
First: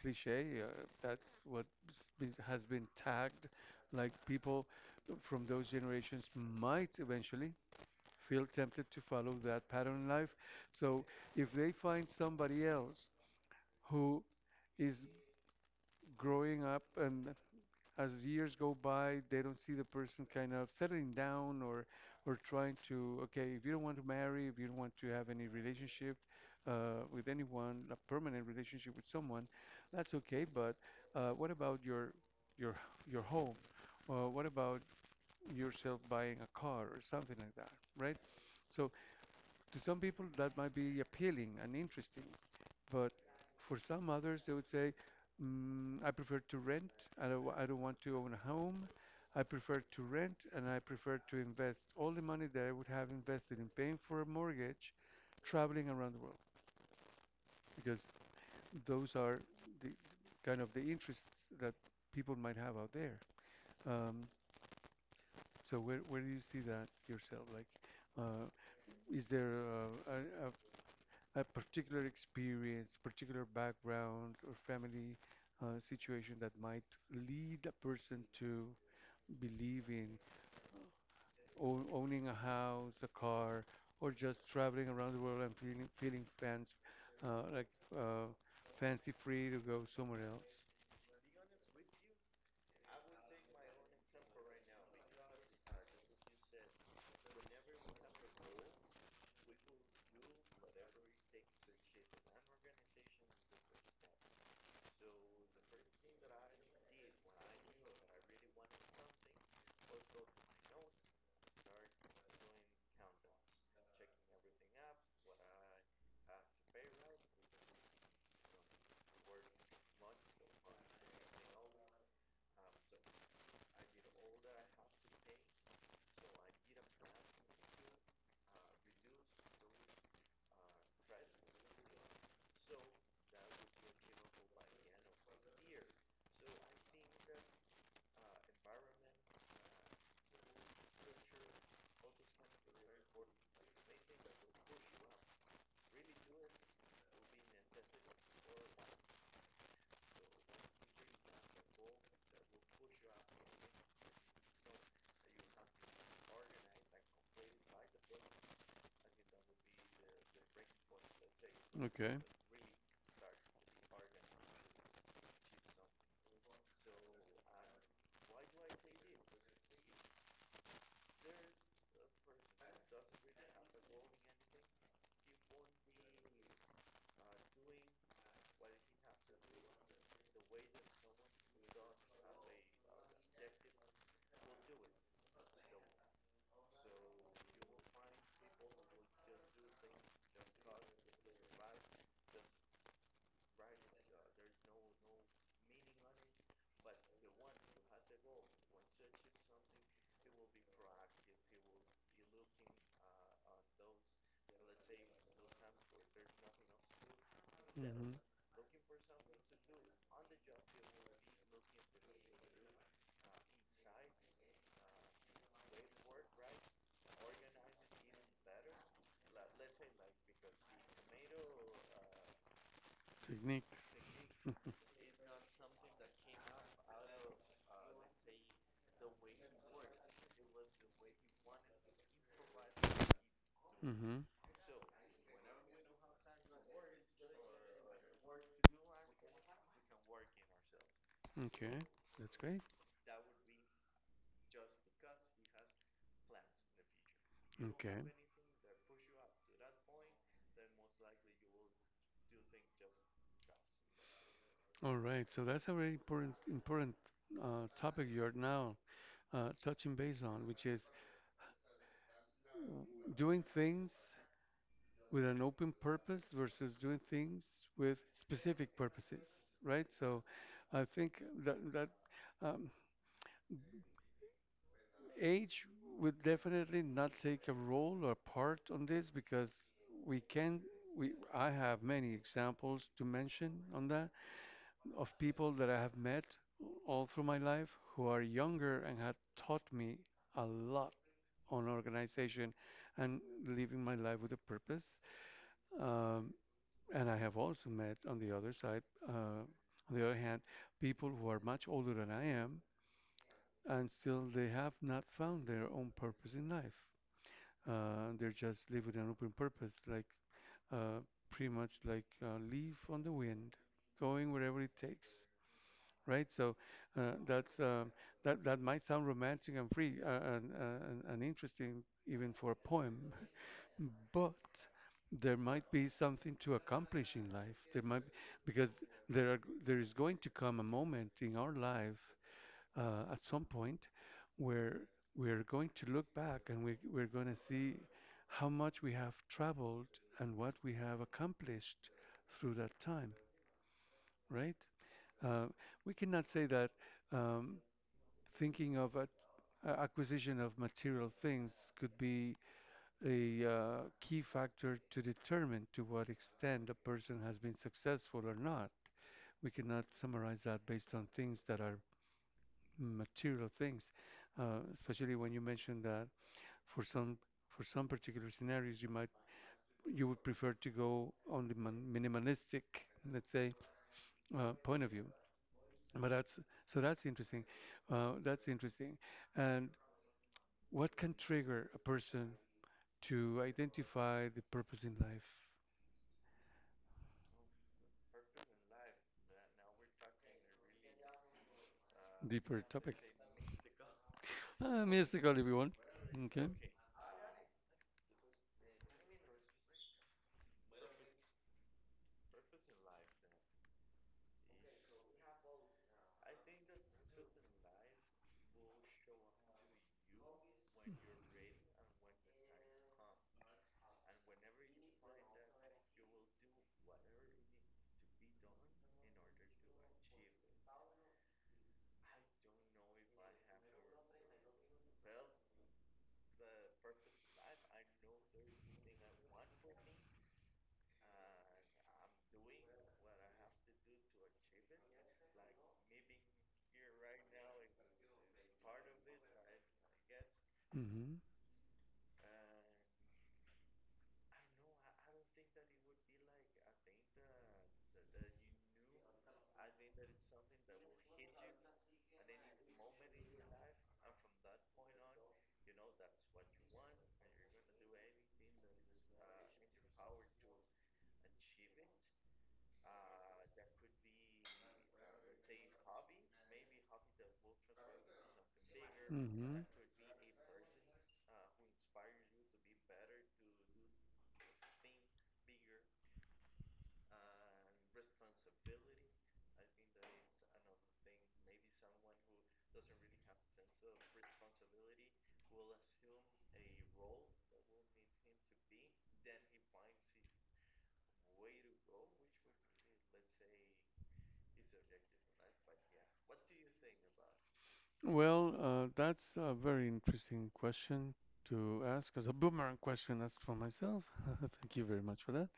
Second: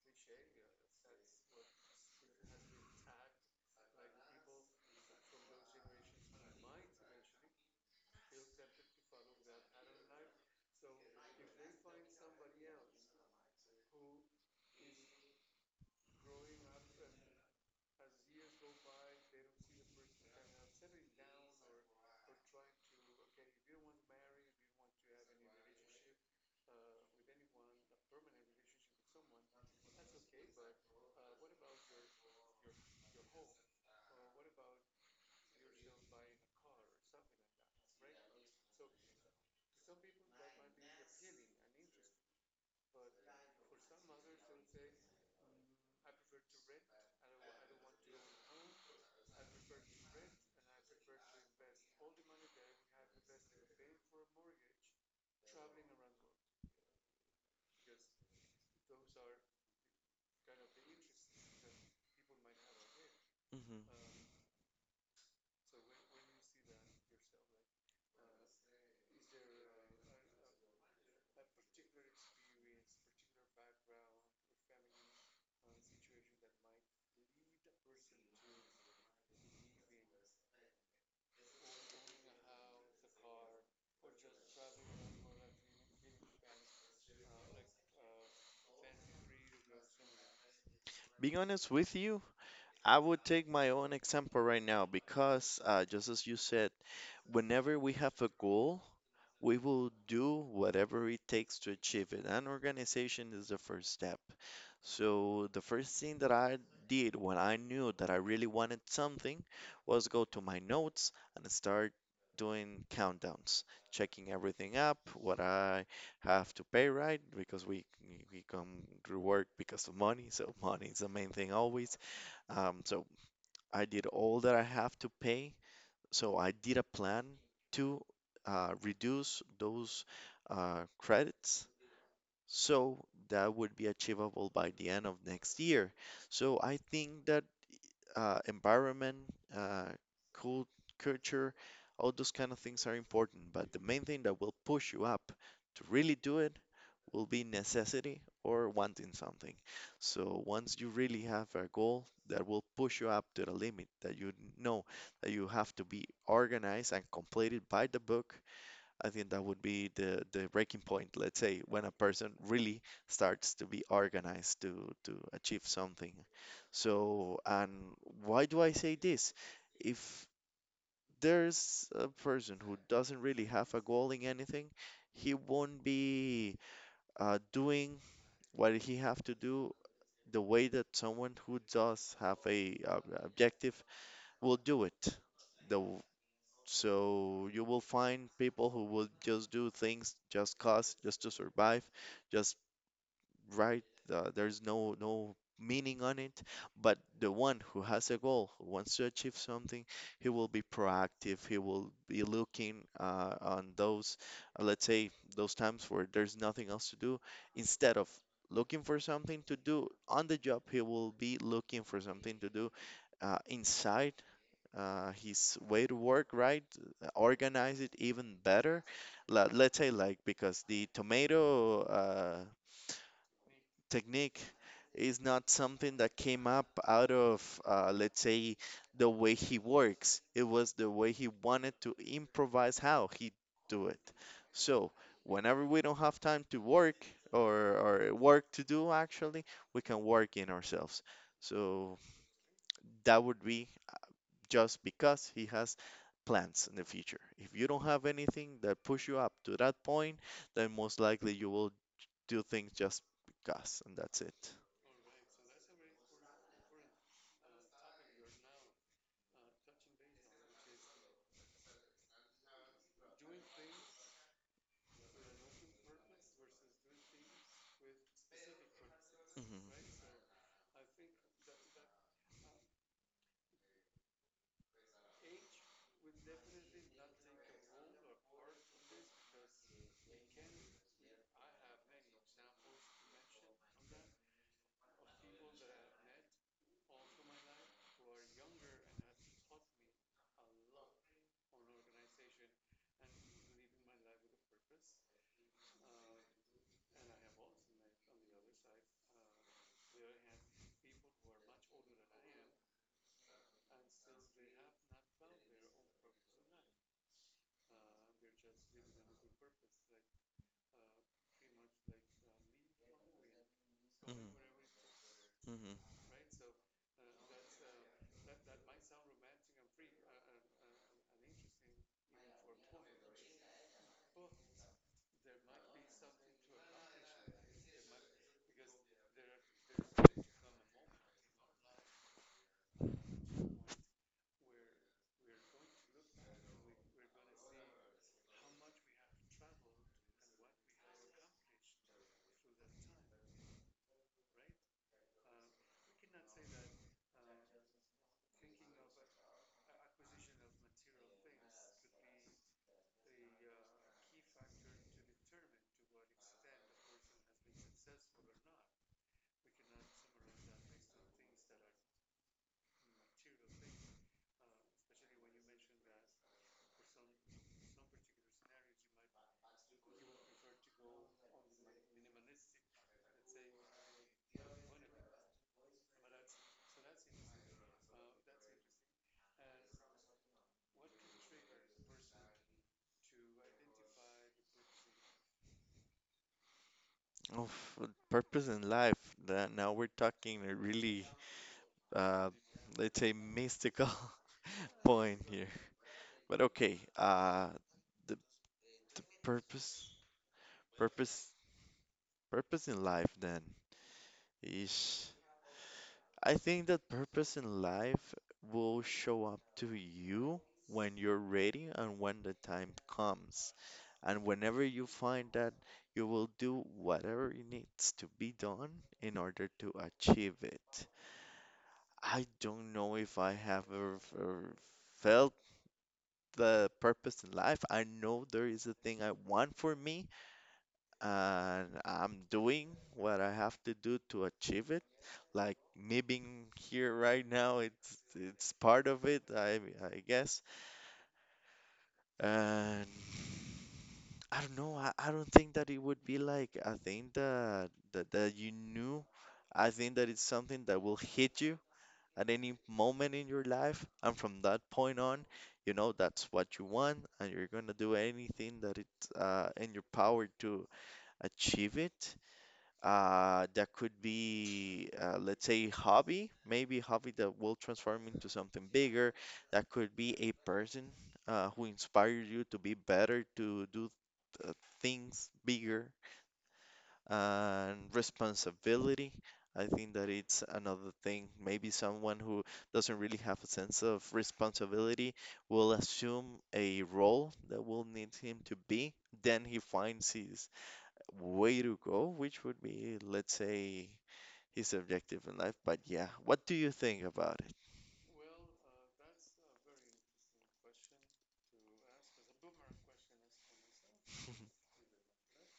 Speaker 1: cliche. That's what has been tagged, like people from those generations might eventually feel tempted to follow that pattern in life. So if they find somebody else who is growing up, and as years go by they don't see the person kind of settling down, or trying to, okay, if you don't want to marry, if you don't want to have any relationship with anyone, a permanent relationship with someone, that's okay, but what about your your your home, what about yourself buying a car or something like that, right? So to some people that might be appealing and interesting, but for some others, they would say, I prefer to rent. I don't want to own a home. I prefer to rent, and I prefer to invest all the money that I would have invested in paying for a mortgage, traveling around the world, because those are the kind of the interests that people might have out there.
Speaker 2: mhm.
Speaker 1: Um, so, where do you see that yourself? Like, uh, is there uh, a particular experience, particular background, or family situation that might lead a person to believe in owning a house, a car, or just traveling around the world and feeling feeling fans like uh, fancy free to go somewhere else.
Speaker 2: Being honest with you, I would take my own example right now because, just as you said, whenever we have a goal, we will do whatever it takes to achieve it, and organization is the first step. So, the first thing that I did when I knew that I really wanted something was go to my notes and start doing countdowns, checking everything up, what I have to pay, right? Because we come to work because of money, so money is the main thing always. So I did all that I have to pay so I did a plan to reduce those credits so that would be achievable by the end of next year. So I think that environment, uh, cult- culture, all those kind of things are important, but the main thing that will push you up to really do it will be necessity or wanting something. So once you really have a goal that will push you up to the limit that you know that you have to be organized and completed by the book, I think that would be the breaking point, let's say, when a
Speaker 1: Okay.
Speaker 2: person really starts to be organized to achieve something. So, and why do I say this? If there's a person who doesn't really have a goal in anything, he won't be doing what he have to do the way that someone who does have a objective will do it the w- so you will find people who will just do things just cause just to survive just, right? There's no meaning on it. But the one who has a goal, who wants to achieve something, he will be proactive. He will be looking on those, let's say, those times where there's nothing else to do. Instead of
Speaker 1: Mm-hmm.
Speaker 2: looking for something to do on the job, he will be looking for something to do inside. His way to work, right? Organize it even better. Let's say, like, because the tomato
Speaker 1: Technique.
Speaker 2: technique is not something that came up out of, let's say, the way he works. It was the way he wanted to improvise how he do it.
Speaker 1: Mm-hmm.
Speaker 2: So whenever we don't have time to work or work to do, actually, we can work in ourselves.
Speaker 1: Okay.
Speaker 2: So
Speaker 1: That's great.
Speaker 2: that would be just because he has plans in the future. If you don't
Speaker 1: Okay.
Speaker 2: have anything that push you up to that point, then most likely you will do things just because, and that's it.
Speaker 1: All right, so that's a very important topic you're now touching base on, which is uh, doing things with an open purpose versus doing things with specific purposes, right? So I think that um, age would definitely not take a role or part on this, because we can we I have many examples to mention on that of people that I have met all through my life who are younger and have taught me a lot on organization and living my life with a purpose. Um, and I have also met uh, on the other hand, people who are much older than I am, and still they have not found their own purpose in life. They're just live with an open purpose, like uh, pretty much like a leaf on the wind, going
Speaker 2: Mm-hmm.
Speaker 1: wherever it takes,
Speaker 2: Mm-hmm.
Speaker 1: right? So that's that that might sound romantic and free, and interesting even for a poem, but there might be something to accomplish in life. There might, because there is going to come a moment in our life at some point where we're going to look back and we're going to see how much we have traveled and what we have accomplished through that time, right? Uh, we cannot say that um, thinking of a acquisition of material things could be a key factor to determine to what extent a person has been successful or not. We cannot summarize that based on things that are material things, especially when you mentioned that for some for some particular scenarios you might, you would prefer to go on the minimalistic, let's say, point of view. But that's so that's interesting. That's interesting. And what can trigger a person to identify the purpose in life?
Speaker 2: Of purpose in life. That now we're talking a really, uh,
Speaker 1: Deeper topic.
Speaker 2: let's say, mystical point
Speaker 1: Mystical, if
Speaker 2: here.
Speaker 1: you want.
Speaker 2: But
Speaker 1: Okay.
Speaker 2: okay, the, the purpose, purpose, purpose in life then is. I think that purpose in life will show up to you when you're ready and when the time comes. And whenever you find that, you will do whatever it needs to be done in order to achieve it. I don't know if I have ever felt the purpose in life. I know there is a thing I want for me, and I'm doing what I have to do to achieve it. Like me being here right now, it's part of it, I guess.
Speaker 1: Mm-hmm.
Speaker 2: And I don't know. I don't think that it would be like I think that, that you knew. I think that it's something that will hit you at any moment in your life, and from that point on, you know that's what you want, and you're gonna do anything that it's in your power to achieve it. That could be, let's say, hobby, maybe hobby that will transform into something bigger.
Speaker 1: Mm-hmm.
Speaker 2: That could be a person who inspires you to be better, to do uh, things bigger, and responsibility. I think that it's another thing. Maybe someone who doesn't really have a sense of responsibility will assume a role that will need him to be. Then he finds his way to go, which would be, let's say, his objective in life. But yeah, what do you think about it?
Speaker 1: Well, that's a very interesting question to ask as a boomerang question asked for myself. Thank you very much for that.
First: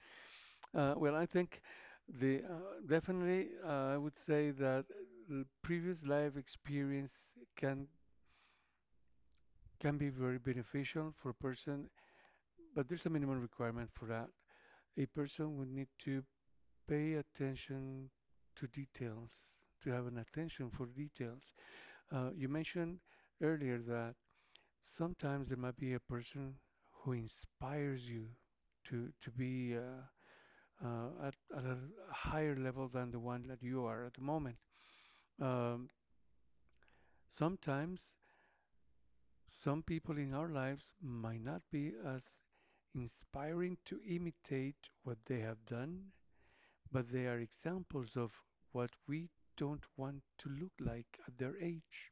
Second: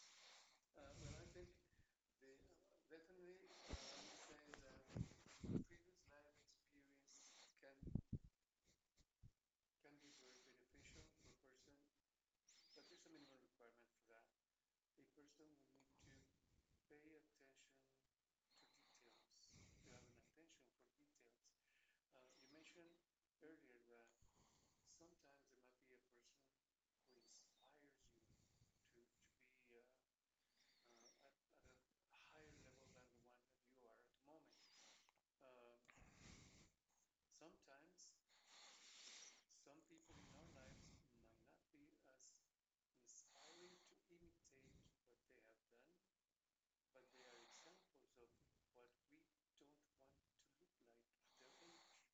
Speaker 1: Well, I think the definitely, I would say that the previous life experience can can be very beneficial for a person, but there's a minimum requirement for that. A person would need to pay attention to details, to have an attention for details. You mentioned earlier that sometimes there might be a person who inspires you to be at a higher level than the one that you are at the moment. Um, Sometimes some people in our lives might not be as inspiring to imitate what they have done, but they are examples of what we don't want to look like at their age.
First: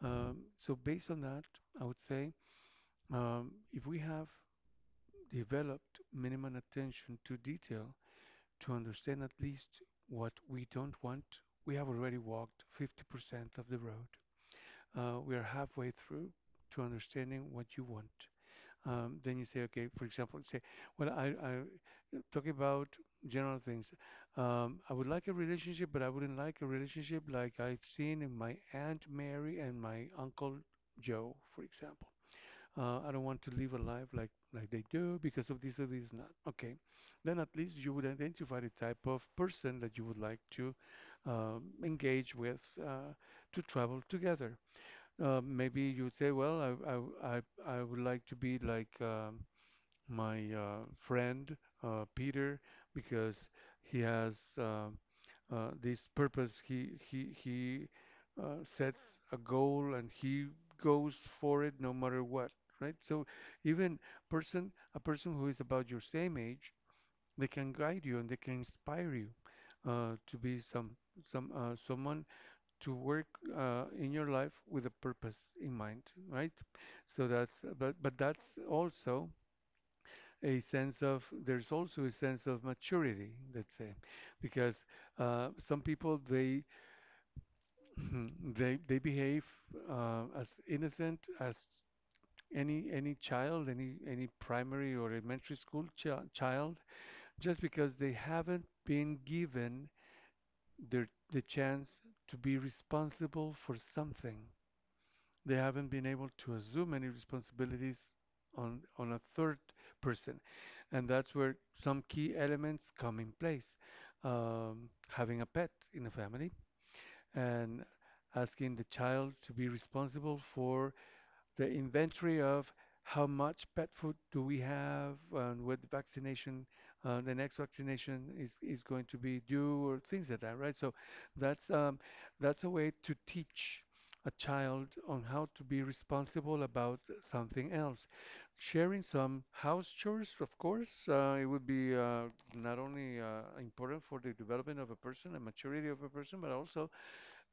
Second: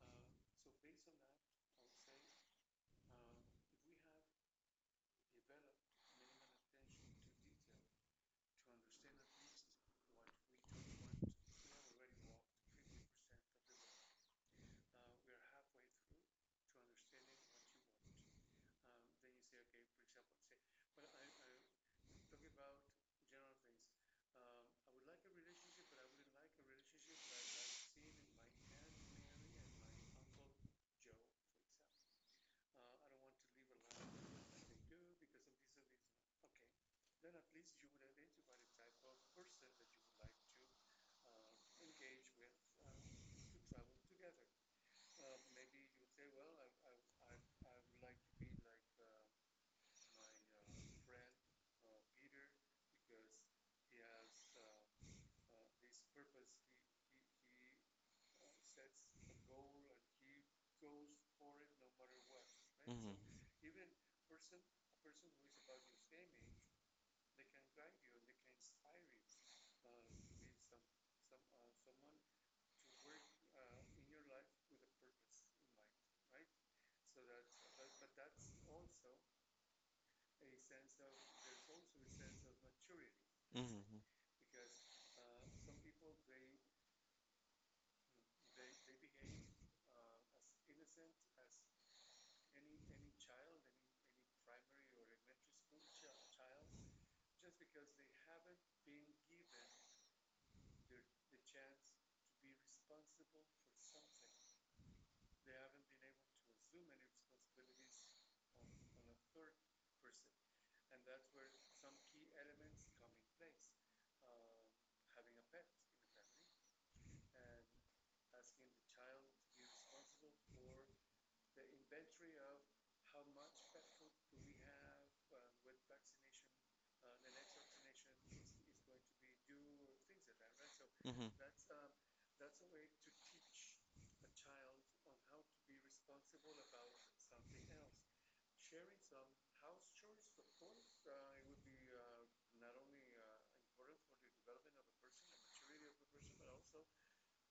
Speaker 1: So, based on that, I would say, if we have developed minimum attention to detail to understand at least what we don't want, we have already walked 50% of the road. We are halfway through to understanding what you want. Then you say, okay, for example, say, well, I talking about general things. I would like a relationship, but I wouldn't like a relationship like I've seen in my Aunt Mary and my Uncle Joe, for example. I don't want to live a life like they do because of this or this not. Okay, then at least you would identify the type of person that you would like to engage with, to travel together. Maybe you say, well, I, I, I would like to be like my friend Peter, because he has this purpose. He sets a goal and he goes for it no matter what, right? So even person a person who is about your same age, they can guide you and they can inspire you to be someone, to work in your life with a purpose in mind, right? So that's but that's also a sense of, maturity, let's say, because some people they they behave as innocent as any child, any primary or elementary school ch child, just because they haven't been given the chance to be responsible for something, they haven't been able to assume any responsibilities on a third person, and that's where some key elements come in place. Having a pet in a family and asking the child to be responsible for the inventory of how much pet food do we have and what vaccination, the next vaccination is going to be due, or things like that, right? So
Speaker 2: Mhm,
Speaker 1: that's a way to teach a child on how to be responsible about something else. Sharing some house chores, of course, it would be not only important for the development of a person and maturity of a person, but also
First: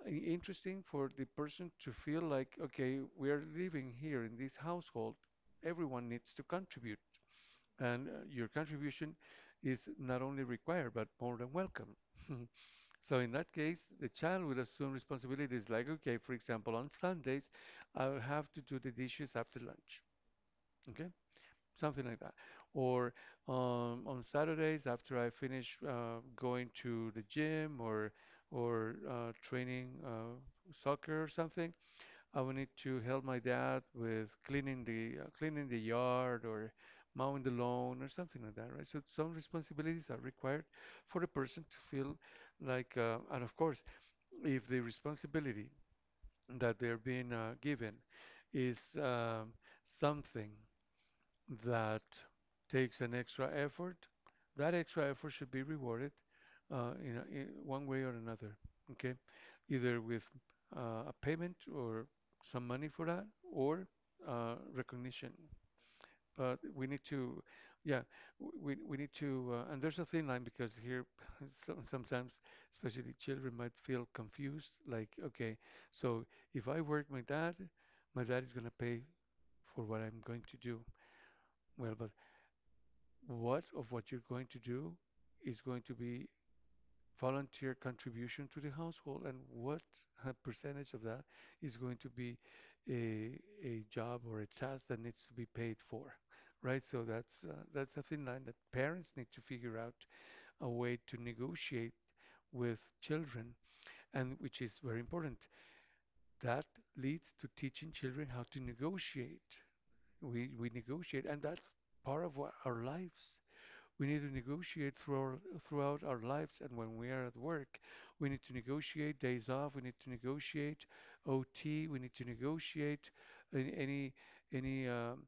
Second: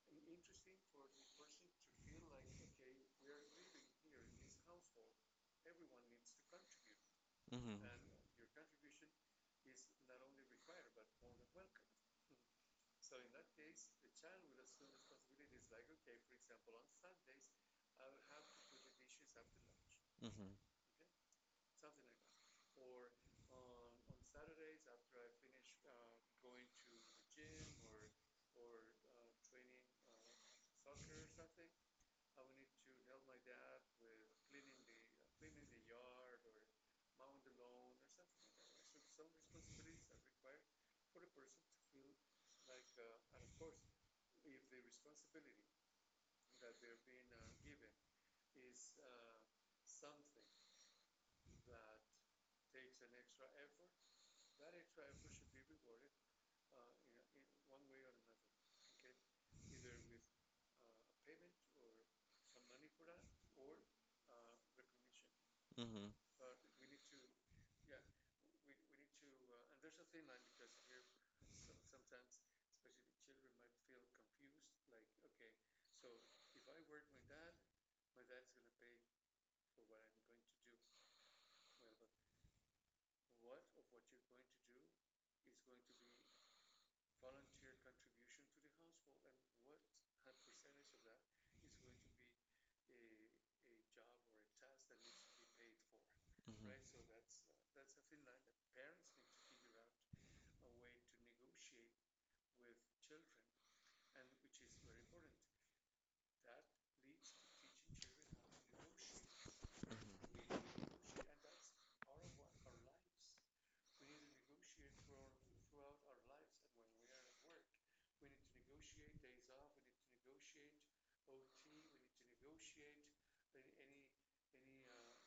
Speaker 1: interesting for the person to feel like, okay, we are living here in this household. Everyone needs to contribute,
Speaker 2: mhm, mhm,
Speaker 1: and your contribution is not only required but more than welcome. So in that case, the child will assume responsibilities like, okay, for example, on Sundays, I will have to do the dishes after lunch.
Speaker 2: mhm,
Speaker 1: Okay, something like that. Or on Saturdays, after I finish going to the gym or training soccer or something, I will need to help my dad with cleaning the yard, or mowing the lawn or something like that, right? So some responsibilities are required for the person to feel like, and of course, if the responsibility that they're being given is something that takes an extra effort, that extra effort should be rewarded in, in one way or another. Okay, either with a payment or some money for that, or recognition.
Speaker 2: mhm, mhm, mhm, mhm, mhm, mhm,
Speaker 1: But we need to, yeah, we need to, and there's a thin line because here sometimes, especially children, might feel confused. Like, okay, so if I work my dad is gonna pay for what I'm going to do. Well, but what you're going to do is going to be volunteer contribution to the household, and what percentage of that is going to be a, a job or a task that needs to be paid for,
Speaker 2: mhm,
Speaker 1: right? So
Speaker 2: mhm,
Speaker 1: that's that's a thin line that parents need to figure out a way to negotiate with children, and which is very important, that leads to teaching children how to negotiate. We negotiate, and that's part of what our lives, we need to negotiate through throughout our lives. And when we are at work, we need to negotiate days off. We need to negotiate OT. We need to negotiate any any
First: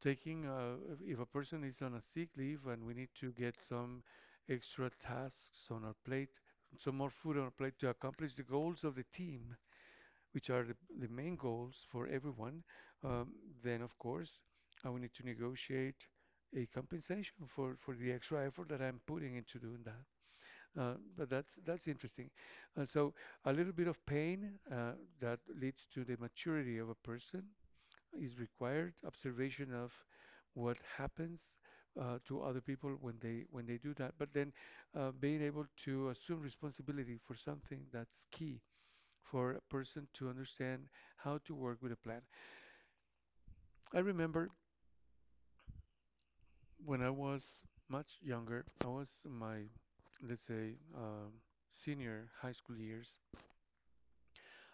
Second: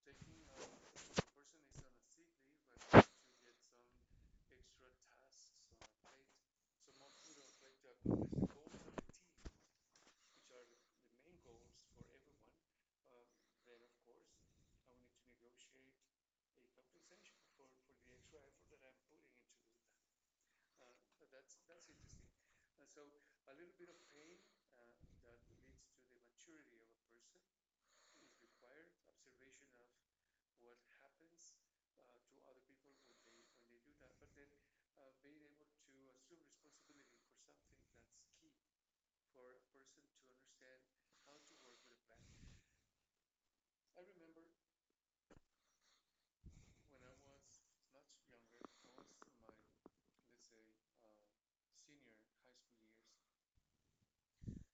Speaker 1: taking if a person is on a sick leave and we need to get some extra tasks on our plate, some more food on our plate to accomplish the goals of the team, which are the main goals for everyone, um, then of course I will need to negotiate a compensation for the extra effort that I'm putting into doing that. But that's interesting. So a little bit of pain that leads to the maturity of a person is required. Observation of what happens to other people when they do that. But then being able to assume responsibility for something that's key for a person to understand how to work with a plant. I remember when I was much younger, I was in my, let's say, senior high school years,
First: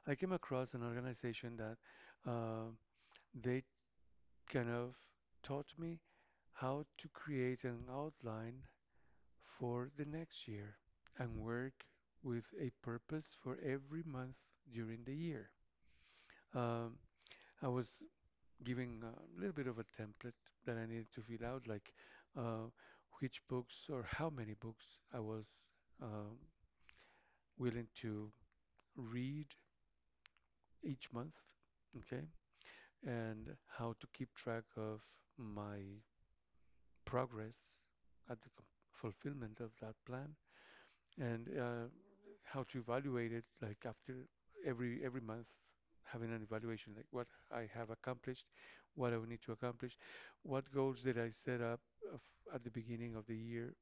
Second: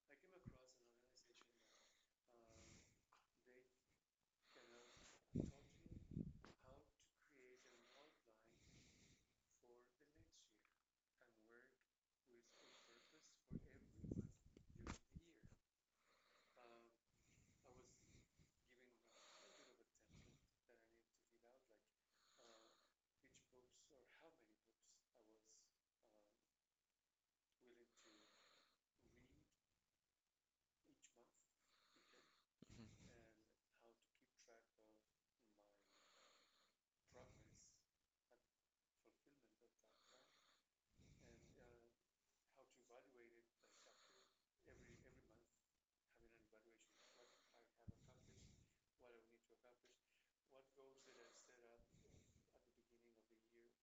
Speaker 1: I came across an organization that uh, they kind of taught me how to create an outline for the next year and work with a purpose for every month during the year. Um, I was giving a little bit of a template that I needed to fill out, like uh, which books or how many books I was um, willing to read each month, okay, and how to keep track of my progress at the fulfillment of that plan, and how to evaluate it like after every month having an evaluation like what I have accomplished, what I will need to accomplish, what goals did I set up of, at the beginning of the year,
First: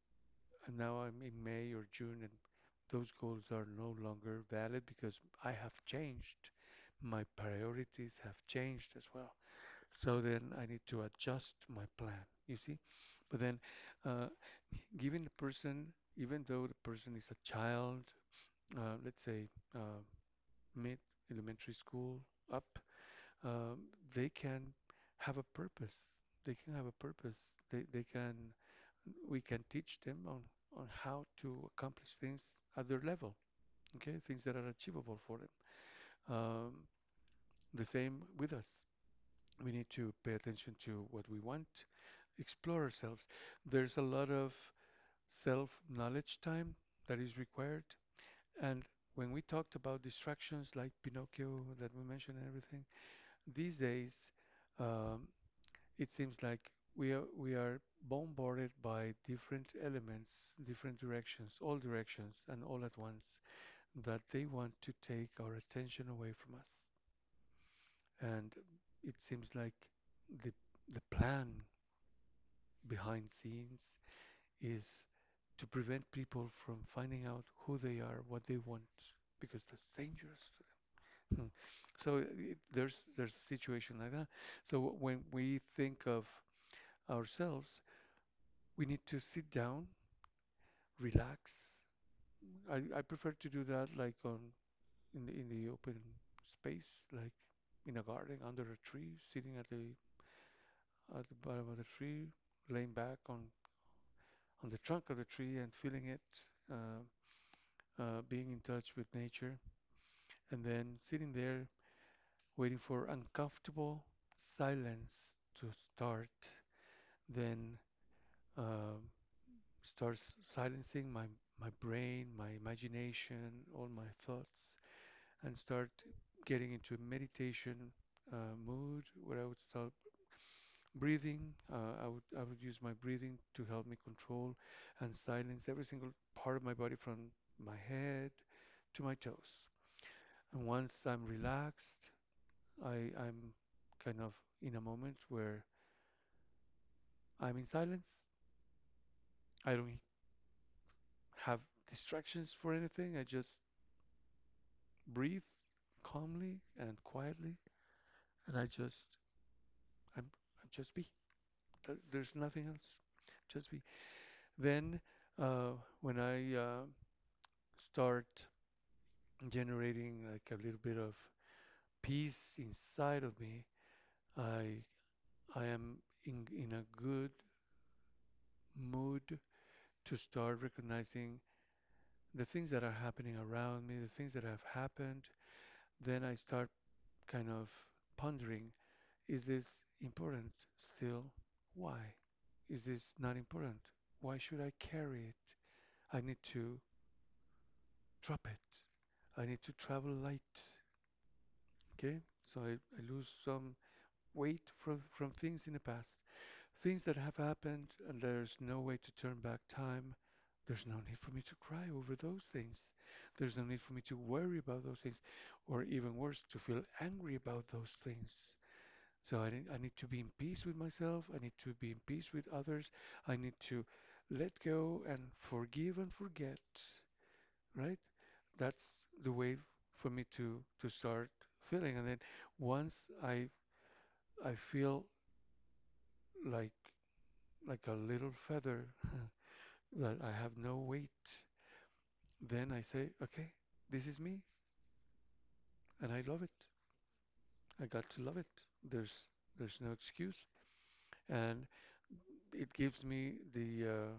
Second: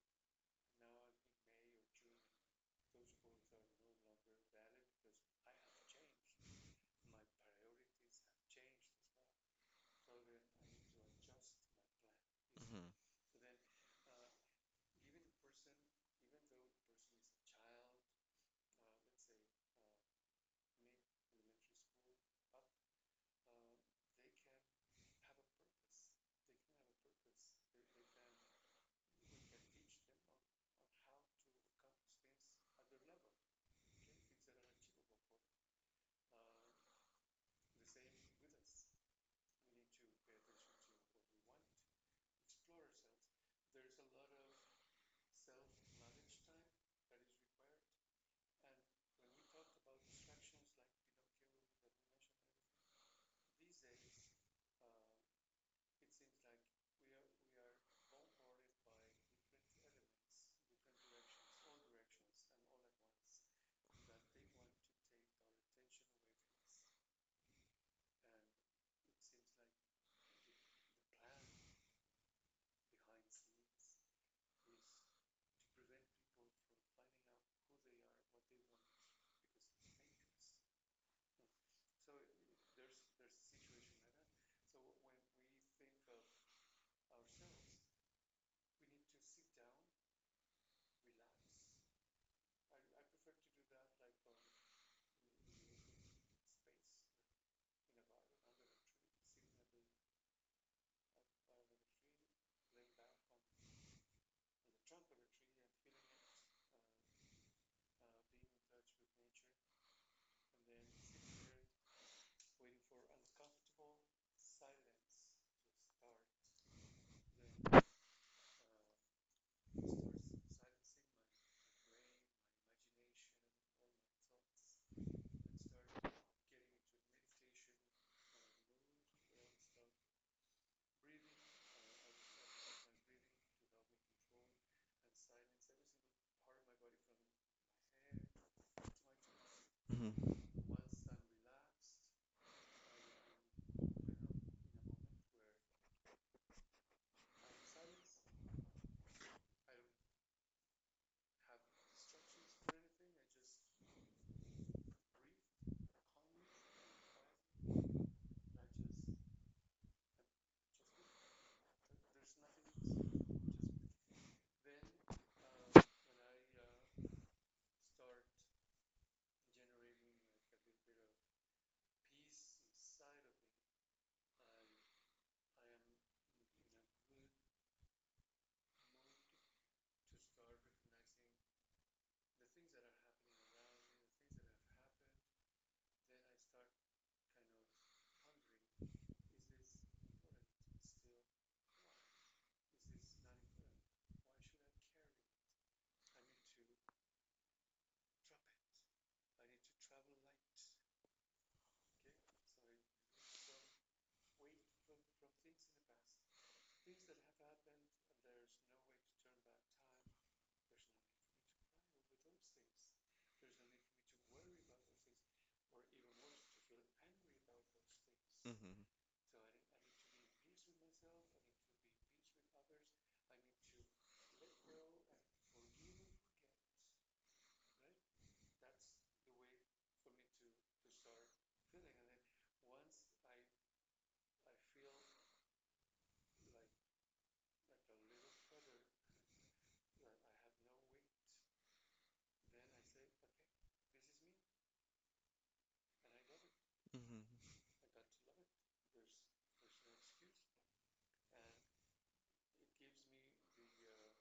Speaker 1: and now I'm in May or June, and those goals are no longer valid because I have changed. My priorities have changed as well. So then I need to adjust my plan, you see? But then uh, giving the person, even though the person is a child, let's say, uh, mid elementary school up, uh, they can have a purpose. They can have a purpose. They can we can teach them on how to accomplish things at their level. Okay, things that are achievable for them. Um, the same with us. We need to pay attention to what we want, explore ourselves. There's a lot of self knowledge time that is required. And when we talked about distractions like Pinocchio that we mentioned and everything, these days, um, it seems like we are bombarded by different elements, different directions, all directions, and all at once that they want to take our attention away from us. And it seems like the the plan behind scenes is to prevent people from finding out who they are, what they want, because that's dangerous. Hmm. So there's a situation like that. So when we think of ourselves, we need to sit down, relax. I prefer to do that like in the open space, like in a garden under a tree, sitting at the bottom of the tree, laying back on the trunk of the tree and feeling it, uh, being in touch with nature, and then sitting there waiting for uncomfortable silence to start. Then uh, starts silencing my my brain, my imagination, all my thoughts, and start getting into meditation mood where I would start breathing. I would use my breathing to help me control and silence every single part of my body from my head to my toes. And once I'm relaxed, I'm kind of in a moment where I'm in silence. I don't have distractions for anything. I just breathe calmly and quietly, and I just I'm, I'm just be. There's nothing else. Just be. Then uh, when I start generating like a little bit of peace inside of me, I I am in a good mood to start recognizing the things that are happening around me, the things that have happened. Then I start kind of pondering. Is this important still? Why? Is this not important? Why should I carry it? I need to drop it. I need to travel light. Okay? So I lose some weight from things in the past. Things that have happened and there's no way to turn back time. There's no need for me to cry over those things. There's no need for me to worry about those things or even worse, to feel angry about those things. I need to be in peace with myself. I need to be in peace with others. I need to let go and forgive and forget, right? That's the way for me to start feeling. And then once I I feel like like a little feather that I have no weight, then I say, okay, this is me, and I love it. I got to love it. There's there's no excuse. And it gives me the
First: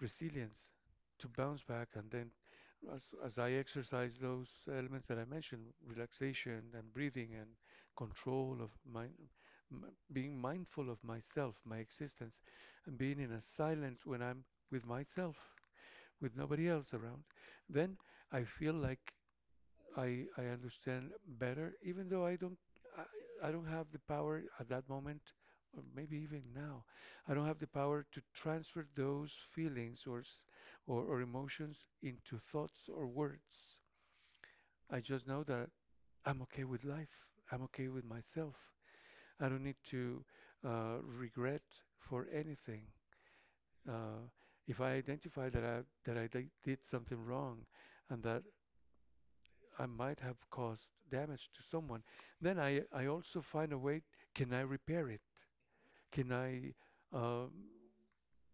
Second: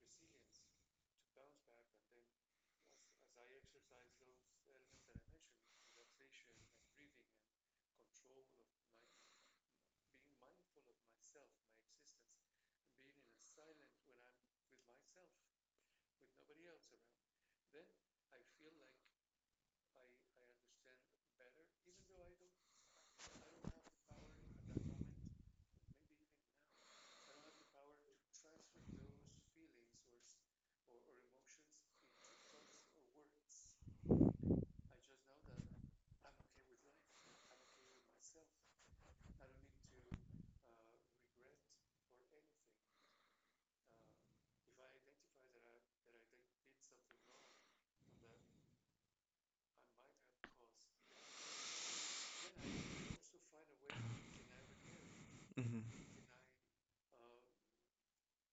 Speaker 1: resilience to bounce back. And then, as I exercise those elements that I mentioned, relaxation and breathing and control of my, m- being mindful of myself, my existence, and being in a silence when I'm with myself, with nobody else around, then I feel like I understand better, even though I don't have the power at that moment, or maybe even now, I don't have the power to transfer those feelings or emotions into thoughts or words. I just know that I'm okay with life. I'm okay with myself. I don't need to regret for anything. Uh, if I identify that I did something wrong, and that I might have caused damage to someone. Then I also find a way, can I repair it?
Speaker 2: mhm,
Speaker 1: Can I um,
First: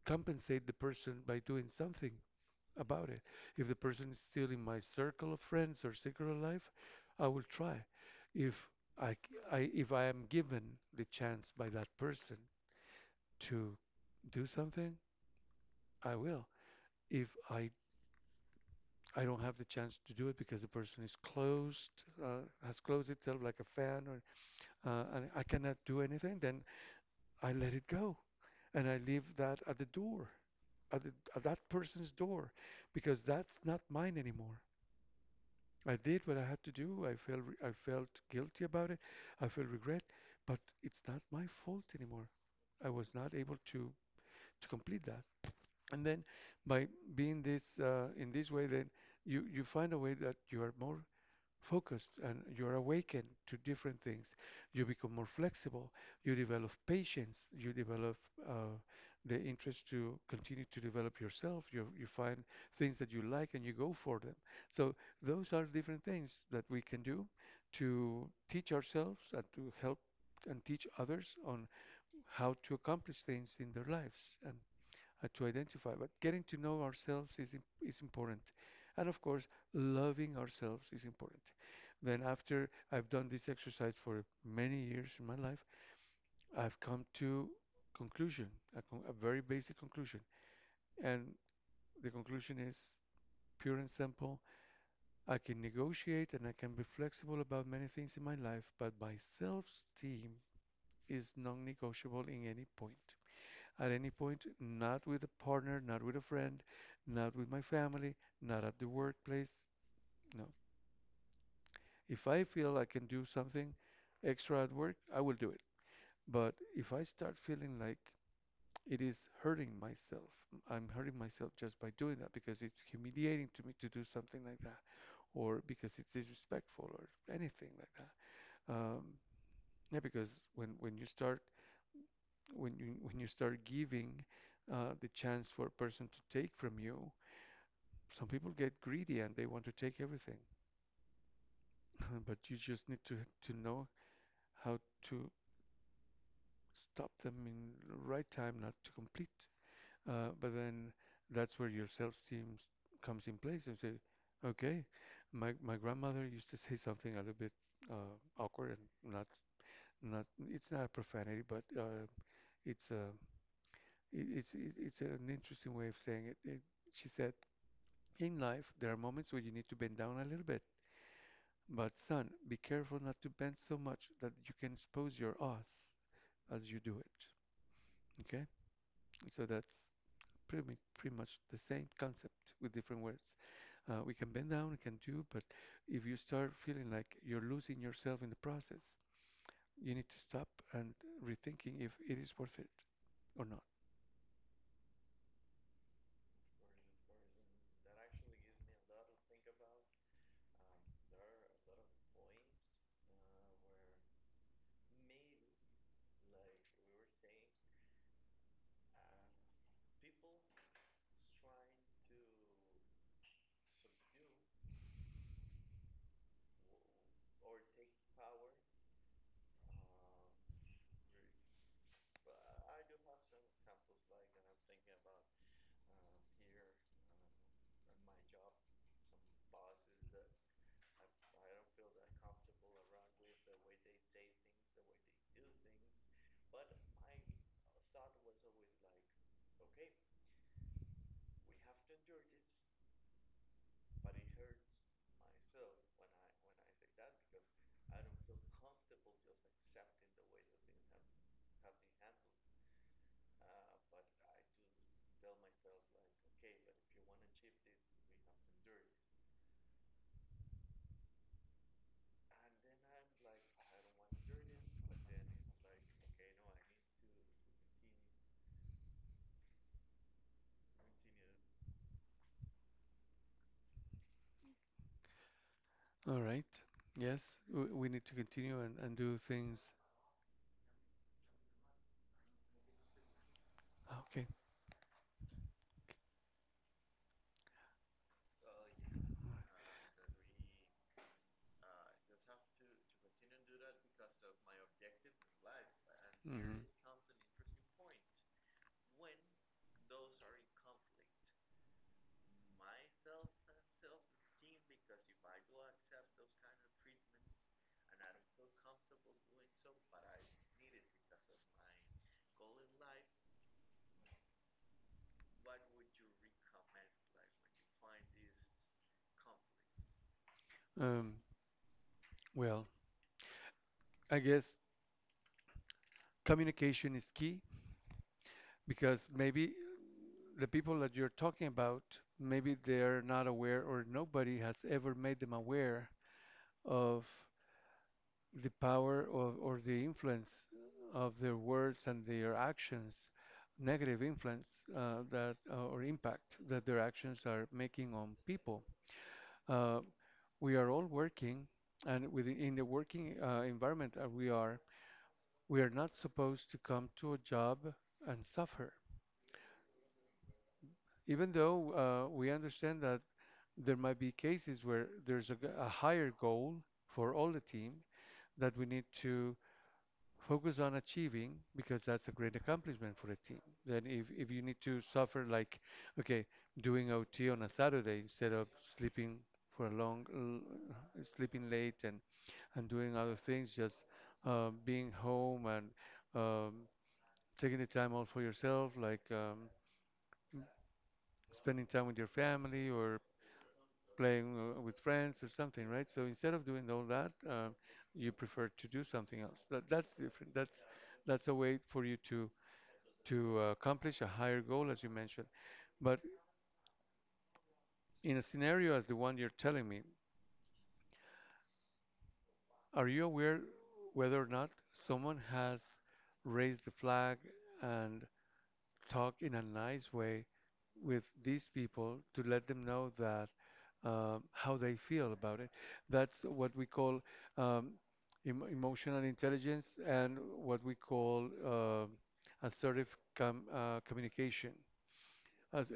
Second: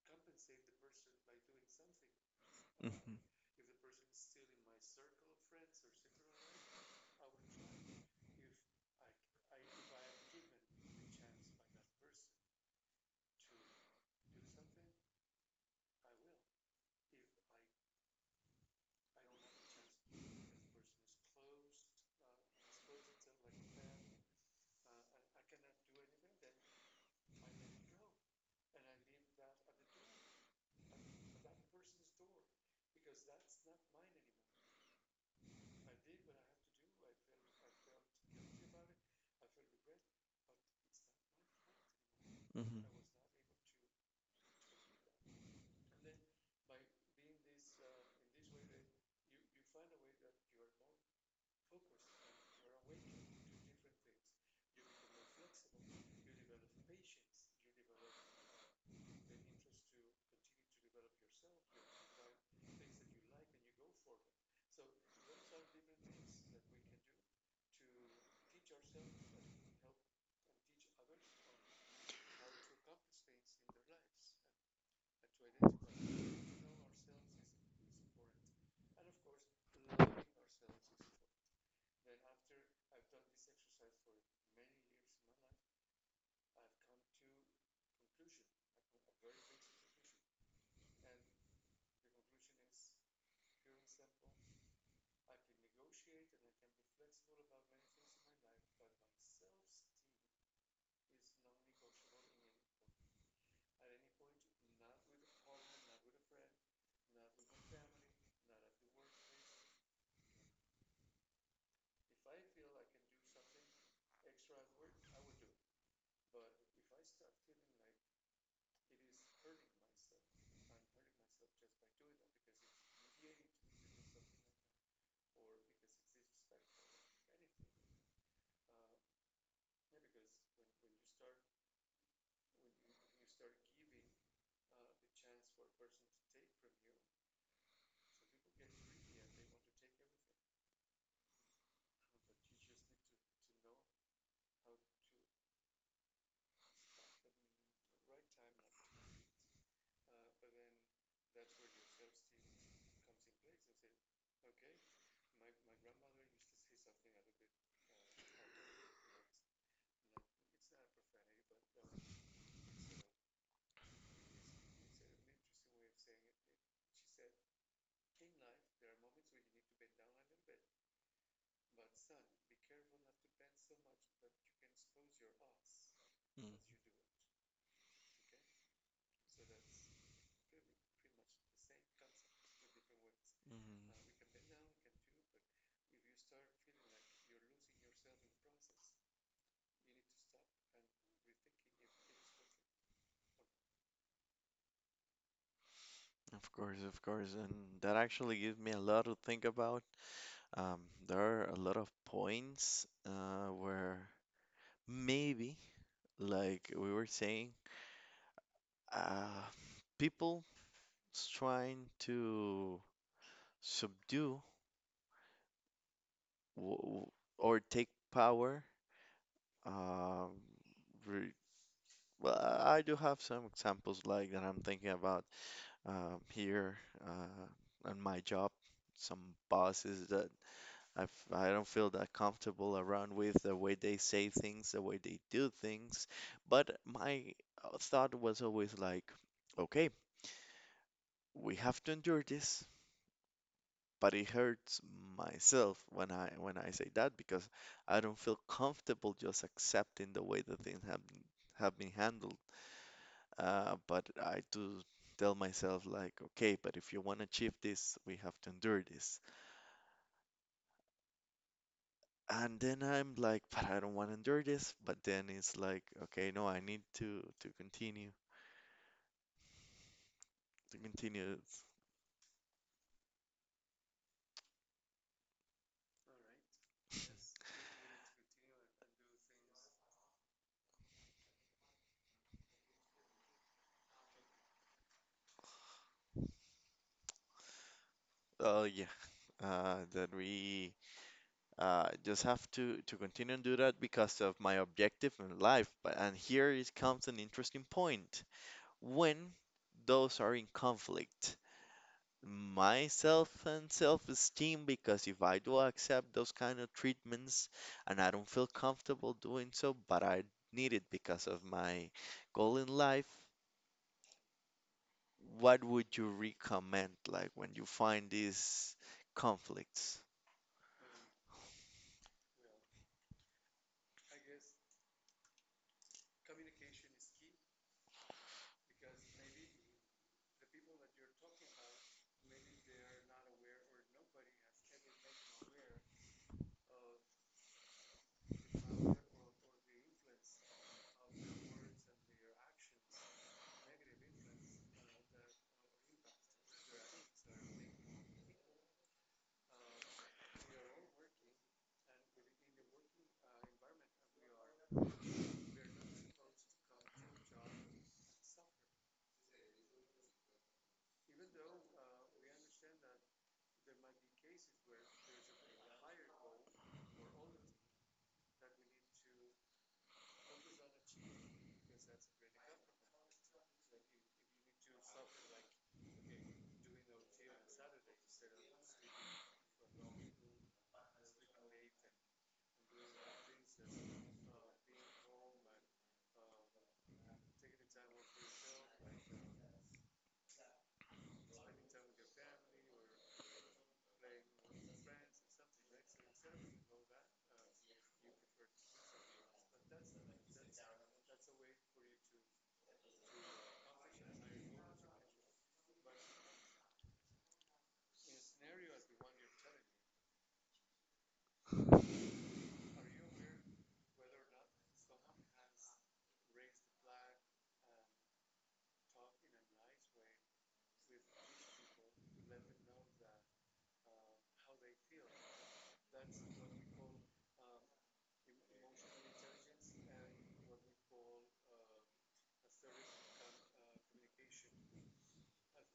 Speaker 1: compensate the person by doing something
Speaker 2: mhm,
Speaker 1: about
Speaker 2: mhm,
Speaker 1: it? If the person is still in my circle of friends or circle of life, I will try. If I if I am given the chance by that person to do something, I will. If I don't have the chance to do it because the person is closed, has closed itself like a fan or and I cannot do anything, then I let it go. And I leave that at the door, at that person's door, because that's not mine anymore. I did what I had to do. I felt guilty about it. I felt regret, but it's not my fault anymore. I was not able to complete that. And then by being this in this way, then you find a way that you are more focused and you're awakened to different things. You become more flexible. You develop patience. You develop uh, the interest to continue to develop yourself. You find things that you like and you go for them. So those are different things that we can do to teach ourselves and to help and teach others on how to accomplish things in their lives. And to identify, but getting to know ourselves is important. And of course, loving ourselves is important. Then, after I've done this exercise for many years in my life, I've come to conclusion, a very basic conclusion. And the conclusion is pure and simple. I can negotiate and I can be flexible about many things in my life, but my self-esteem is non-negotiable in any point. At any point, not with a partner, not with a friend, not with my family, not at the workplace. No. If I feel I can do something extra at work, I will do it. But if I start feeling like it is hurting myself, I'm hurting myself just by doing that because it's humiliating to me to do something like that, or because it's disrespectful, or anything like that. Um, yeah, because when you start giving the chance for a person to take from you, some people get greedy and they want to take everything, but you just need to know how to stop them in the right time, not to complete. But then that's where your self-esteem comes in place and say, okay, my grandmother used to say something a little bit uh, awkward and not, it's not a profanity, but it's a it, it's an interesting way of saying it. She said, in life, there are moments where you need to bend down a little bit. But son, be careful not to bend so much that you can expose your ass
Speaker 2: mhm, mhm.
Speaker 1: as you do it. Okay? So that's pretty, pretty much the same concept with different words. We can bend down, we can do, but if you start feeling like you're losing yourself in the process, you need to stop and rethinking if it is worth it or not.
Speaker 2: Of course, and that actually gives me a lot to think about. Um, there are a lot of points where maybe, like we were saying, uh, people trying to subdue w w- or take power. Um, re well, I do have some examples like that I'm thinking about here on my job. Some bosses that I don't feel that comfortable around with the way they say things, the way they do things. But my thought was always like, okay, we have to endure this. But it hurts myself when I say that because I don't feel comfortable just accepting the way the things have been handled. But I do tell myself like, okay, but if you want to achieve this, we have to endure this. And then I'm like, but I don't want to endure this. But then it's like, okay, no, I need to continue to continue.
Speaker 1: All right. Yes, we need to continue and do things. Okay.
Speaker 2: Oh yeah, that we just have to continue and do that because of my objective in life. But and here
Speaker 1: Mhm.
Speaker 2: it comes an interesting point when those are in conflict. My self and self-esteem, because if I do accept those kind of treatments and I don't feel comfortable doing so, but I need it because of my goal in life, what would you recommend like when you find these conflicts?
Speaker 1: Um, well, I guess communication is key because maybe the people that you're talking about, maybe they're not aware or nobody has ever made them aware of the power of, or the influence of their words and their actions, negative influence that or impact that their actions are making on people. Uh, we are all working, and within in the working environment that we are not supposed to come to a job and suffer. Even though we understand that there might be cases where there's a higher goal for all the team that we need to focus on achieving because that's a great accomplishment for a team. Then if you need to suffer, like, okay, doing OT on a Saturday instead of sleeping for a long, l- sleeping late, and doing other things, just being home and um, taking the time out for yourself, like, spending time with your family or playing with friends or something, right? So instead of doing all that, you prefer to do something else. That's different. That's a way for you to accomplish a higher goal, as you mentioned. But in a scenario as the one you're telling me, are you aware whether or not someone has raised the flag and talked in a nice way with these people to let them know that, how they feel about it? That's what we call, um, emotional intelligence, and what we call assertive communication.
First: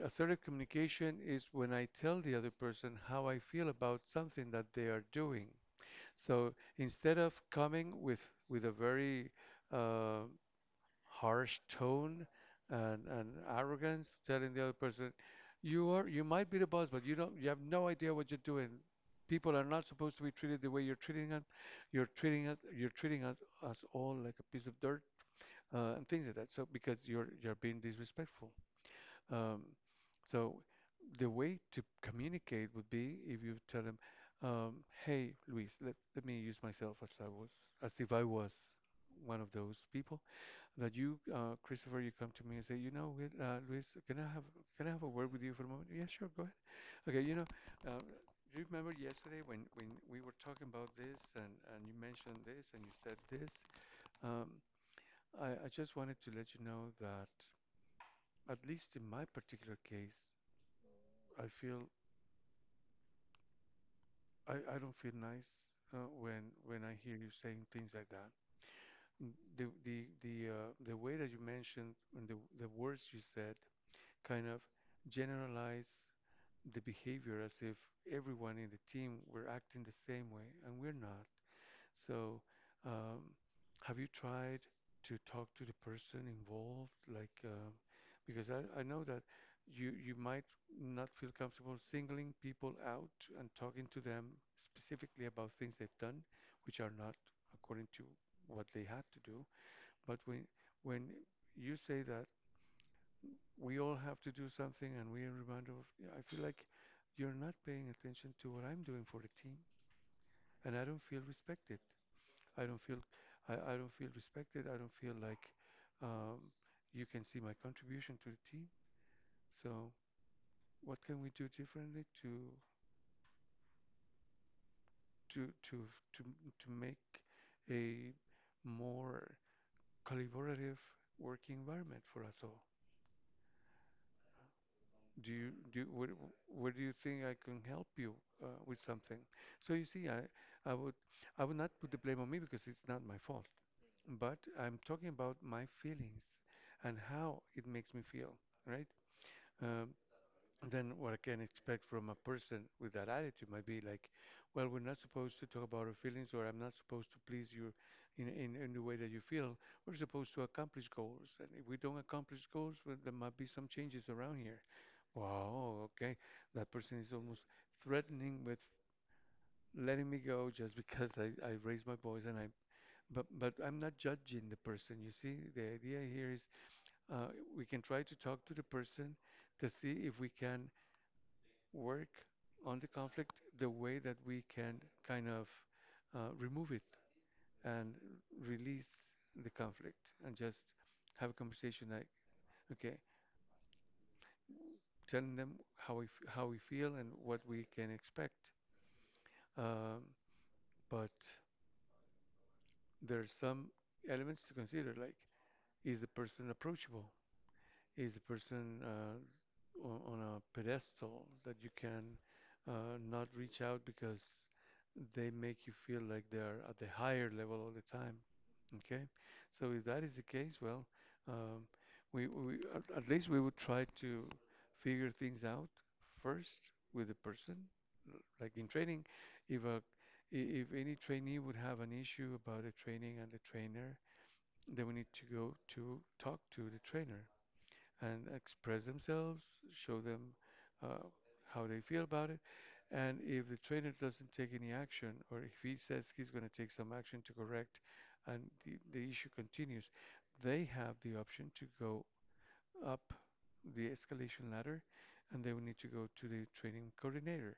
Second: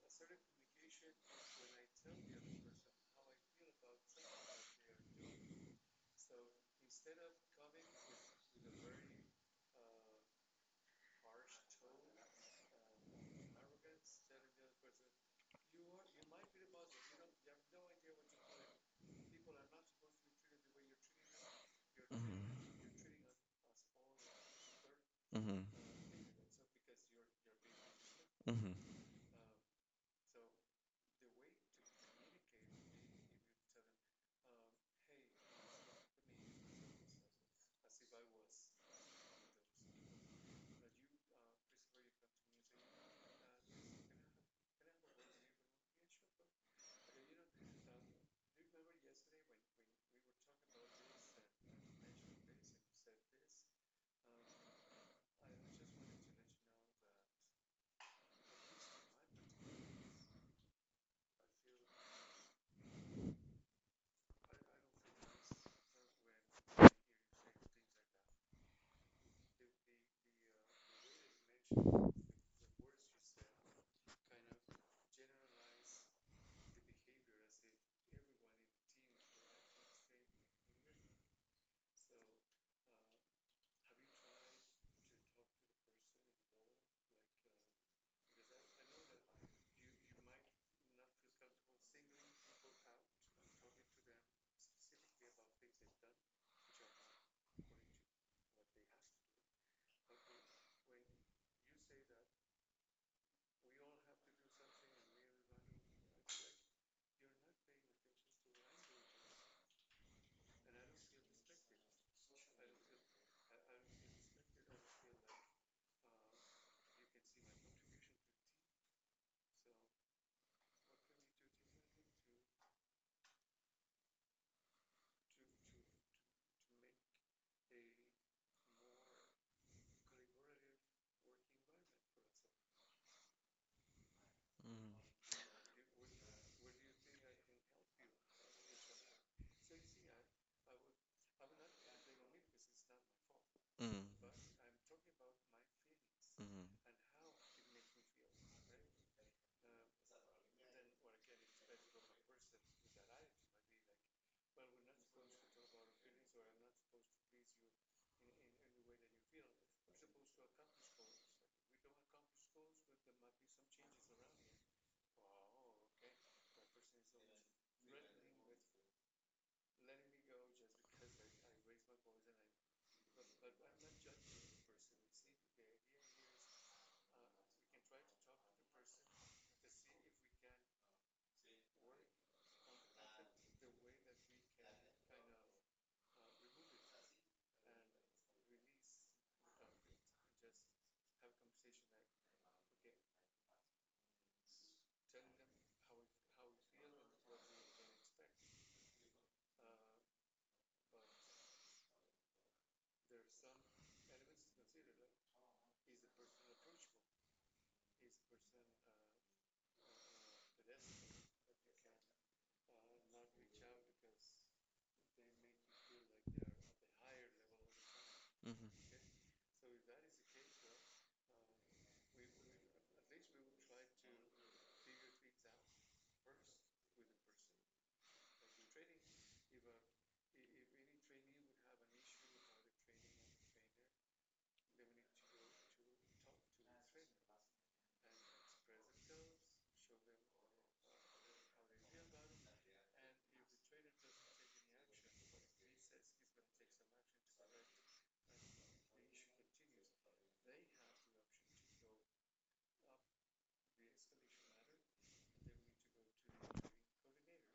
Speaker 1: Assertive communication is when I tell the other person how I feel about something that they are doing. So instead of coming with a very uh, harsh tone and arrogance, telling the other person, you are you might be the boss, but you have no idea what you're doing. People are not supposed to be treated the way you're treating us.
Speaker 2: Mm-hmm.
Speaker 1: You're treating us, us all like a piece of dirt,
Speaker 2: Mm-hmm.
Speaker 1: and things like that. So because you're being disrespectful.
Speaker 2: Mm-hmm.
Speaker 1: Um, so the way to communicate would be if you tell him, "Hey, Luis, let me use myself as I was, as if I was one of those people that you, Christopher, you come to me and say, you know, what, Luis, can I have a word with you for a moment? Yeah, sure, go ahead. Okay, you know, uh, do you remember yesterday when we were talking about this, and you mentioned this and you said this? Um, I just wanted to let you know that at least in my particular case." I feel, I don't feel nice when I hear you saying things like that. The way that you mentioned and the words you said kind of generalize the behavior as if everyone in the team were acting the same way, and we're not. So, um, have you tried to talk to the person involved? Like, because I know that you might not feel comfortable singling people out and talking to them specifically about things they've done, which are not according to what they had to do. But when when you say that we all have to do something and we are reminded of, yeah, I feel like you're not paying attention to what I'm doing for the team, and I don't feel respected. I don't feel, I don't feel respected. I don't feel like, um, you can see my contribution to the team. So what can we do differently to to to make a more collaborative working environment for us all? Do you- what do you think I can help you with something? So you see, I would I would not put the blame on me because it's not my fault.
Speaker 2: Mm-hmm.
Speaker 1: But I'm talking about my feelings and how it makes me feel, right? Um, then what I can expect from a person with that attitude might be like, well, we're not supposed to talk about our feelings, or I'm not supposed to please you in the way that you feel. We're supposed to accomplish goals. And if we don't accomplish goals, well, there might be some changes around here. Wow, okay. That person is almost threatening with letting me go just because I raised my voice and I, but I'm not judging the person. You see, the idea here is, uh, we can try to talk to the person to see if we can work on the conflict the way that we can kind of remove it and release the conflict and just have a conversation like, okay, telling them how we feel and what we can expect. Um, but there's some elements to consider, like, is the person approachable? Is the person on a pedestal that you can not reach out, because they make you feel like they're at the higher level all the time.
Speaker 2: Mm-hmm.
Speaker 1: Okay,
Speaker 2: Mm-hmm.
Speaker 1: so if that is the case, well, um, we at least we would try to figure things out first with the person. Like in training, if a I- if any trainee would have an issue about the training and the trainer, then we need to go to talk to the trainer and express themselves, show them uh, how they feel about it. And if the trainer doesn't take any action, or if he says he's going to take some action to correct, and the issue continues, they have the option to go up the escalation ladder, and they will need to go to the training coordinator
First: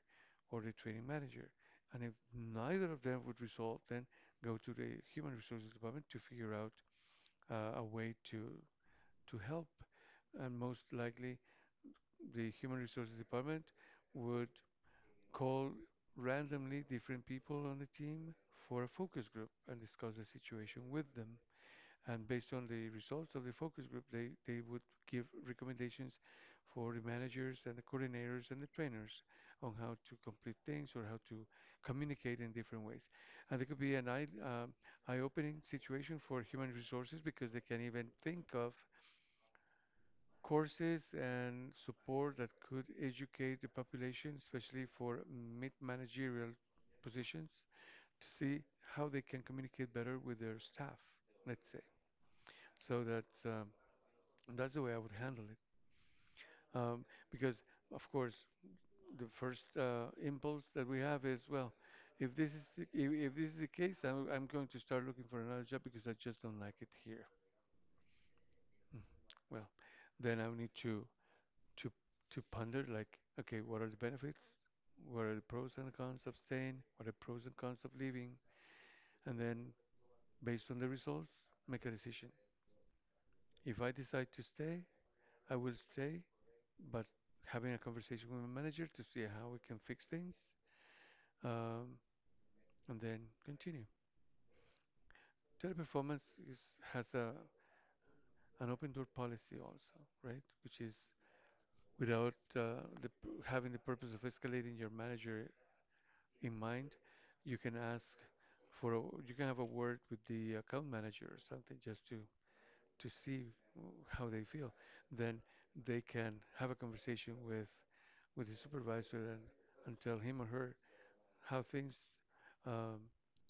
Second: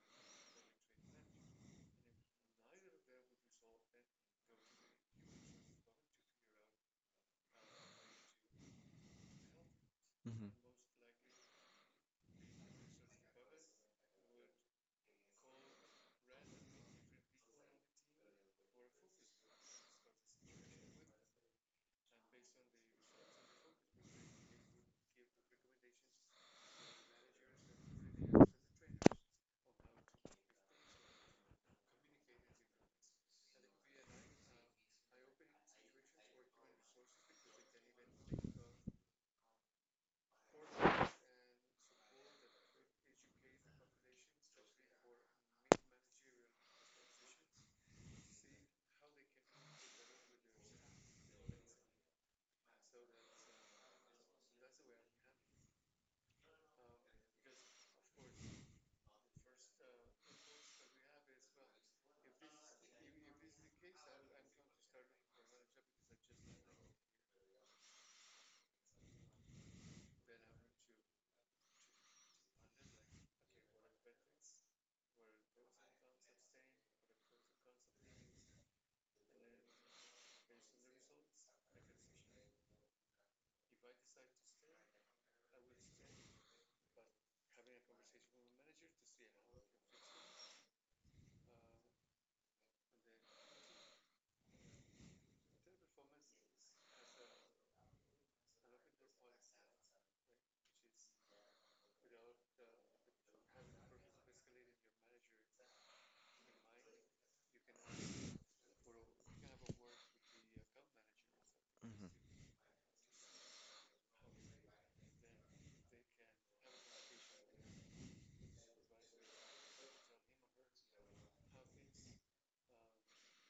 Speaker 1: or the training manager. And if neither of them would resolve, then go to the human resources department to figure out a way to help.
Speaker 2: Mm-hmm.
Speaker 1: And most likely, the human resources department would call randomly different people on the team for a focus group and discuss the situation with them. And based on the results of the focus group, they would give recommendations for the managers and the coordinators and the trainers on how to complete things or how to communicate in different ways. And it could be an eye-opening situation for human resources, because they can even think of courses and support that could educate the population, especially for mid managerial positions, to see how they can communicate better with their staff, let's say. So that's the way I would handle it. Um, because, of course, the first impulse that we have is, well, if this is the, if this is the case, I'm going to start looking for another job because I just don't like it here. Mm. Well, then I need to to ponder like, okay, what are the benefits? What are the pros and cons of staying? What are the pros and cons of leaving? And then, based on the results, make a decision. If I decide to stay, I will stay, but having a conversation with my manager to see how we can fix things, um, and then continue. Teleperformance is, has a an open door policy also, right? Which is without having the purpose of escalating your manager in mind, you can ask for a, you can have a word with the account manager or something
Speaker 2: Mm-hmm.
Speaker 1: just to see how they feel. Then they can have a conversation with the supervisor and tell him or her how things, um,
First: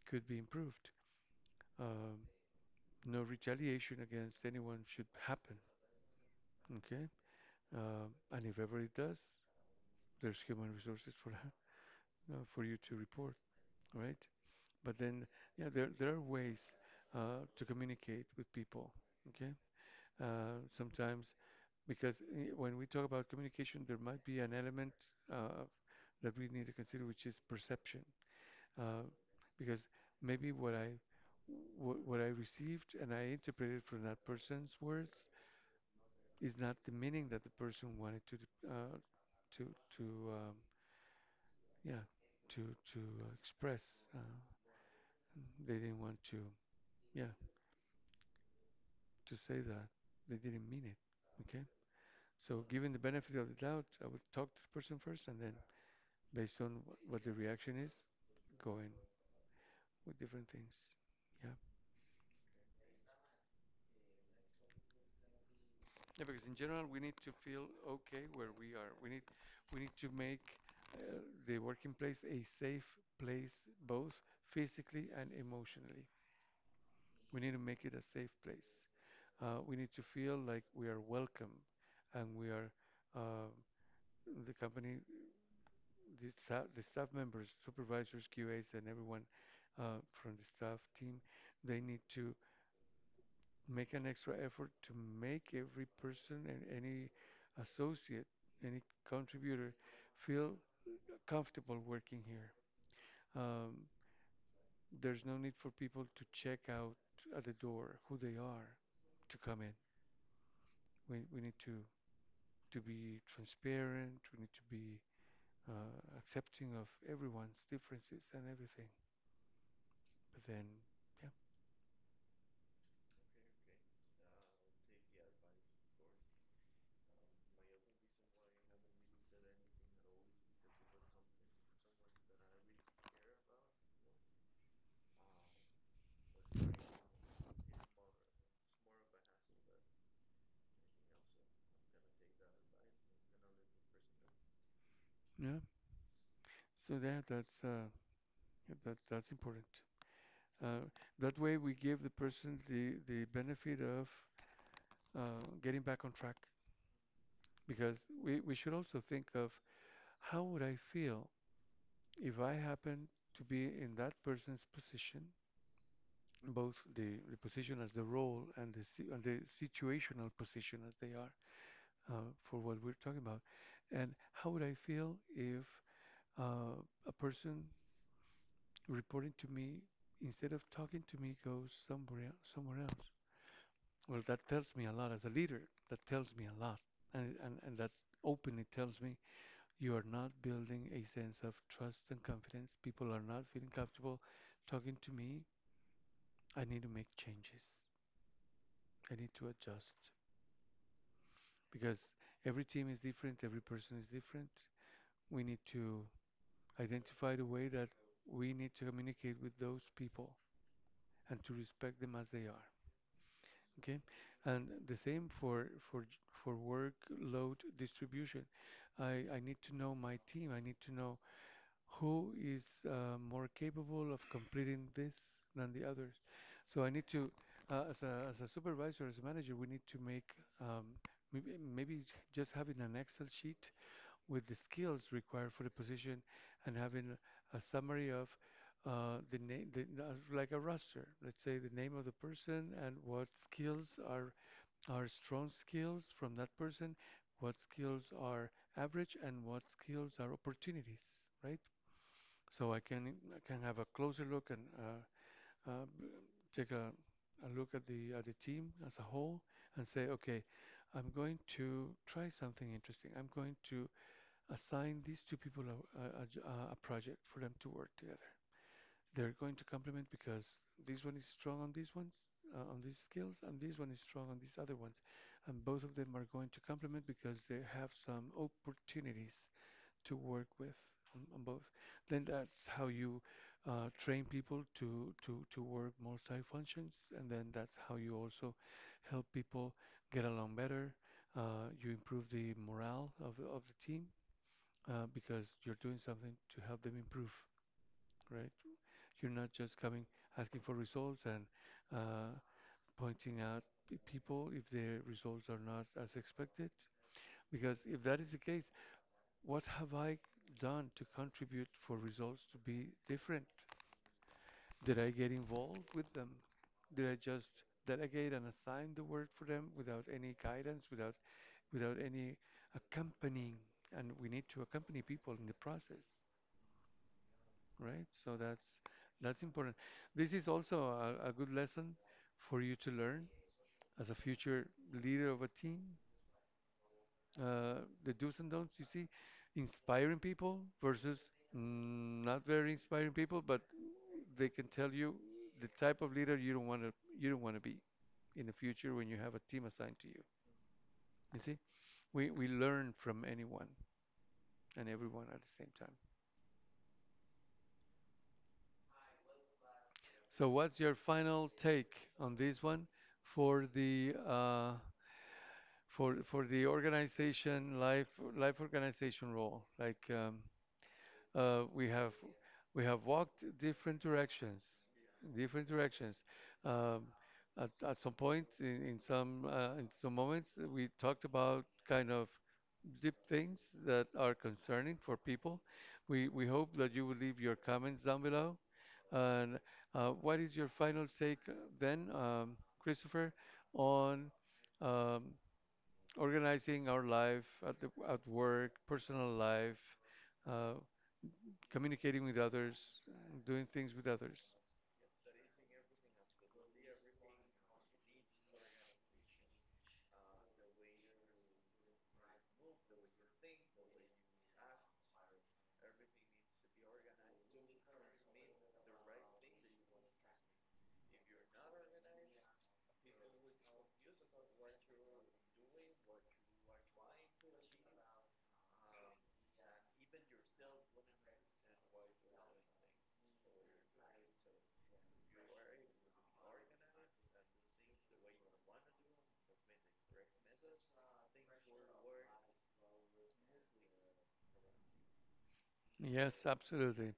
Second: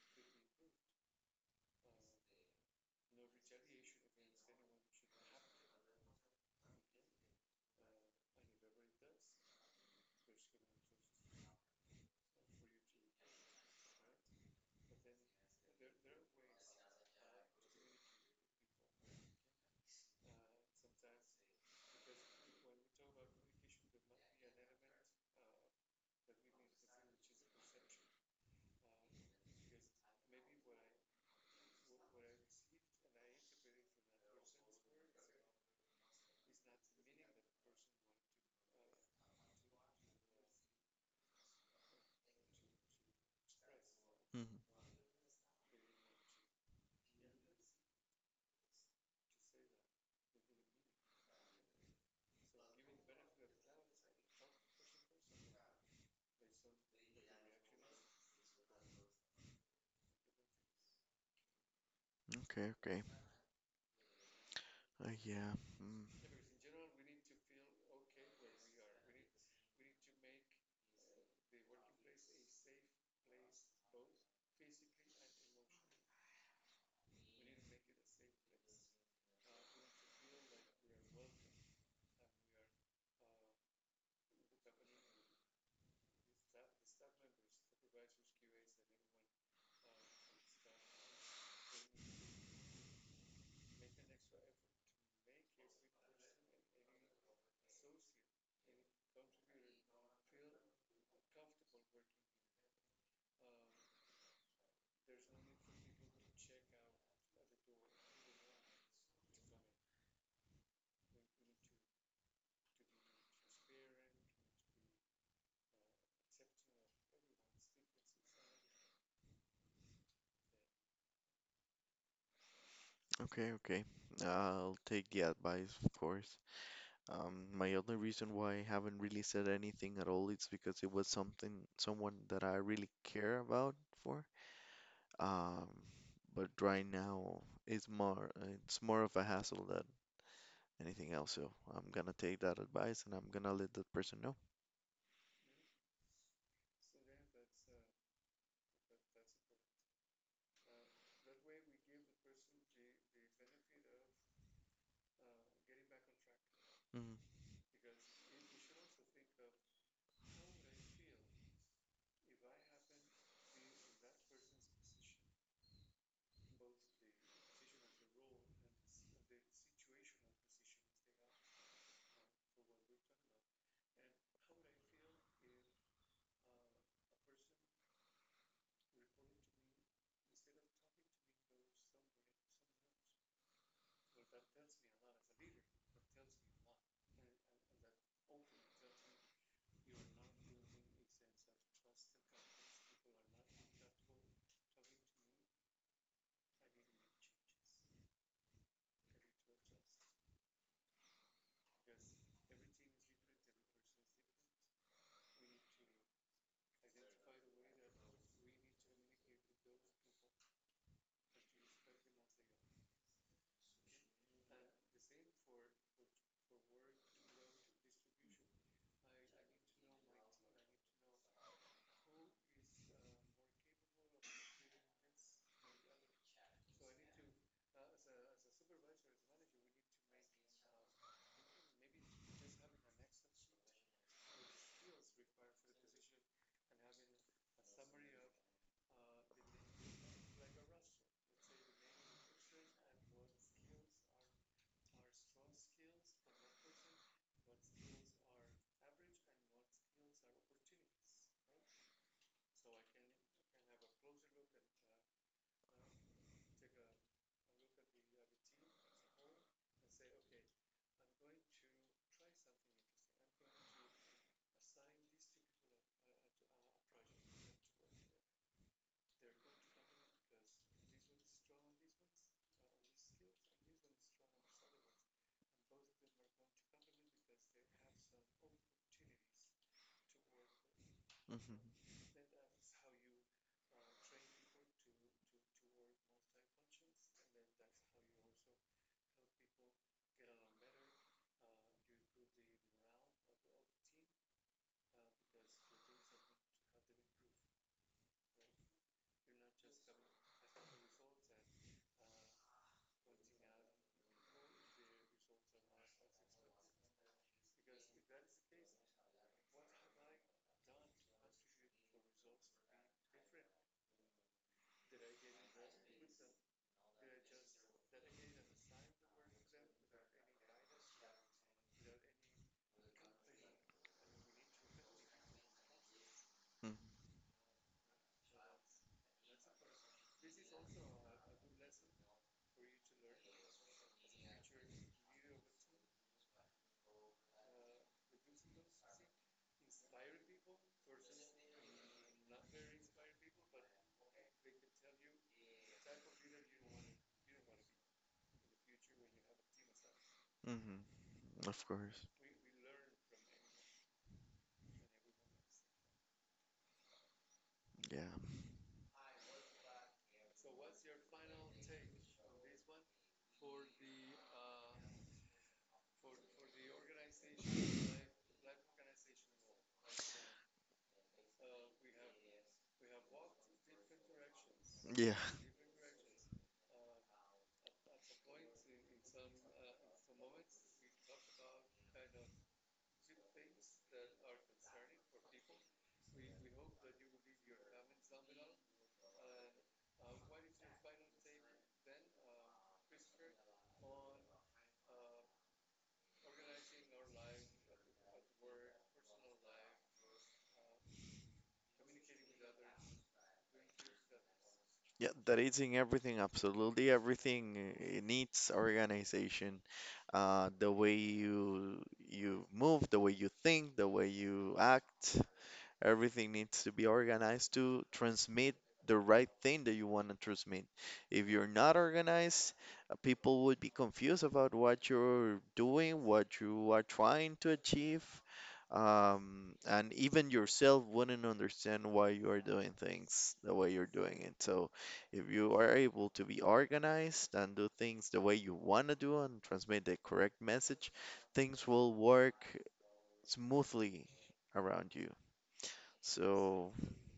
Speaker 1: could be improved. Um, no retaliation against anyone should happen. Okay, and if ever it does, there's human resources for that, for you to report. All right. But then, yeah, there are ways to communicate with people. Okay, sometimes, when we talk about communication, there might be an element uh, that we need to consider, which is perception, uh, because maybe what I received and I interpreted from that person's words is not the meaning that the person wanted to d- to to um, yeah to express. Uh,
Speaker 2: Mm-hmm.
Speaker 1: they didn't want to, yeah to say that. They didn't mean it. Okay. So, given the benefit of the doubt, I would talk to the person first and then, based on what the reaction is, going with different things. Yeah.
Speaker 2: Okay, okay. Yeah. Mm.
Speaker 1: Yeah, because in general, we need to feel okay where we are. We need to make uh, the working place a safe place, both physically and emotionally. We need to make it a safe place. We need to feel like we are welcome and we are, uh, the company the staff members, supervisors, QAs, and everyone from the staff team, they need to make an extra effort to make every person and any associate, any contributor feel comfortable working here. Um, there's no need for people to check out at the door who they are to come in. We need to be transparent, we need to be accepting of everyone's differences and everything. But then, yeah.
Speaker 2: Okay, okay. I'll take the advice, of course. My only reason why I haven't really said anything at all is because it was something, someone that I really care about for. Um, but right now it's more, it's more of a hassle than anything else. So I'm gonna take that advice and I'm gonna let that person know.
Speaker 1: Yeah. So yeah, that's yeah, that's important. Uh, that way we give the person the benefit of getting back on track
Speaker 2: Hmm.
Speaker 1: because we should also think of how would I feel if I happen to be in that person's position, both the position as the role and the situational position as they are, for what we're talking about, and how would I feel if a person reporting to me instead of talking to me goes somewhere else. Well, that tells me a lot as a leader. That tells me a lot, and that openly tells me you are not building a sense of trust and confidence. People are not feeling comfortable talking to me. I need to make changes. I need to adjust, because every team is different, every person is different. We need to identify the way that we need to communicate with those people and to respect them as they are. Okay, and the same for for workload distribution. I need to know my team. I need to know who is more capable of completing this than the others. So I need to, as a supervisor, as a manager, we need to make, um, maybe just having an Excel sheet with the skills required for the position, and having a summary of the name, like a roster. Let's say the name of the person and what skills are strong skills from that person, what skills are average, and what skills are opportunities, right? So I can have a closer look and, uh, take a look at the team as a whole and say, okay, I'm going to try something interesting. I'm going to assign these two people a project for them to work together. They're going to complement because this one is strong on these ones, on these skills, and this one is strong on these other ones. And both of them are going to complement because they have some opportunities to work with on both.
Speaker 2: Hmm.
Speaker 1: Then that's how you train people to work multi-functions, and then that's how you also help people get along better. You improve the morale of the team, because you're doing something to help them improve, right? You're not just coming asking for results and, uh, pointing out people if their results are not as expected. Because if that is the case, what have I done to contribute for results to be different? Did I get involved with them? Did I just delegate and assign the work for them without any guidance, without without any accompanying? And we need to accompany people in the process.
Speaker 2: Hmm.
Speaker 1: Right? So that's important. This is also a good lesson for you to learn as a future leader of a team. The do's and don'ts, you see, inspiring people versus not very inspiring people, but they can tell you the type of leader you don't want to you don't want to be in the future when you have a team assigned to you.
Speaker 2: Hmm.
Speaker 1: You see,
Speaker 2: Of course.
Speaker 1: we learn from anyone and everyone at the same time.
Speaker 2: Yeah.
Speaker 1: So what's your final take on this one for the, for the organization life life organization role? Like, uh, we have we have walked different directions,
Speaker 2: Yeah.
Speaker 1: different directions. Um, at some point in some moments we talked about kind of deep things that are concerning for people. We hope that you will leave your comments down below. And what is your final take, Christopher, on, um, organizing our life at, the, at work, personal life, uh, communicating with others, doing things with others?
Speaker 2: Yeah, that is in everything, absolutely everything. It needs organization. The way you move, the way you think, the way you act, everything needs to be organized to transmit the right thing that you want to transmit. If you're not organized, people would be confused about what you're doing, what you are trying to achieve, and even yourself wouldn't understand why you are doing things the way you're doing it. So, if you are able to be organized and do things the way you want to do and transmit the correct message, things will work smoothly around you.
Speaker 1: Yes,
Speaker 2: So
Speaker 1: absolutely,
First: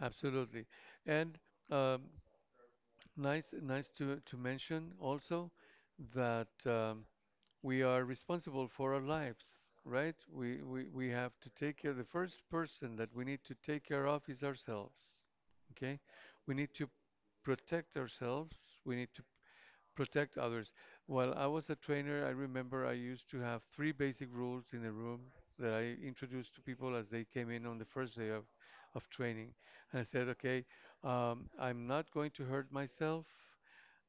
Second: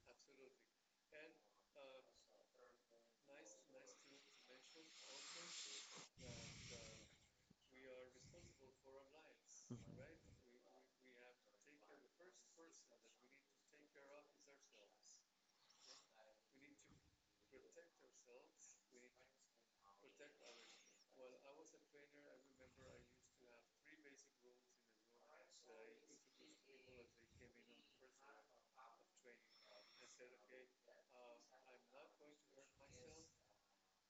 Speaker 1: absolutely. And, um, nice, nice to mention also that. We are responsible for our lives, right? We have to take care, the first person that we need to take care of is ourselves, okay? We need to protect ourselves, we need to protect others. While I was a trainer, I remember I used to have three basic rules in the room that I introduced to people as they came in on the first day of training. And I said, okay, I'm not going to hurt myself.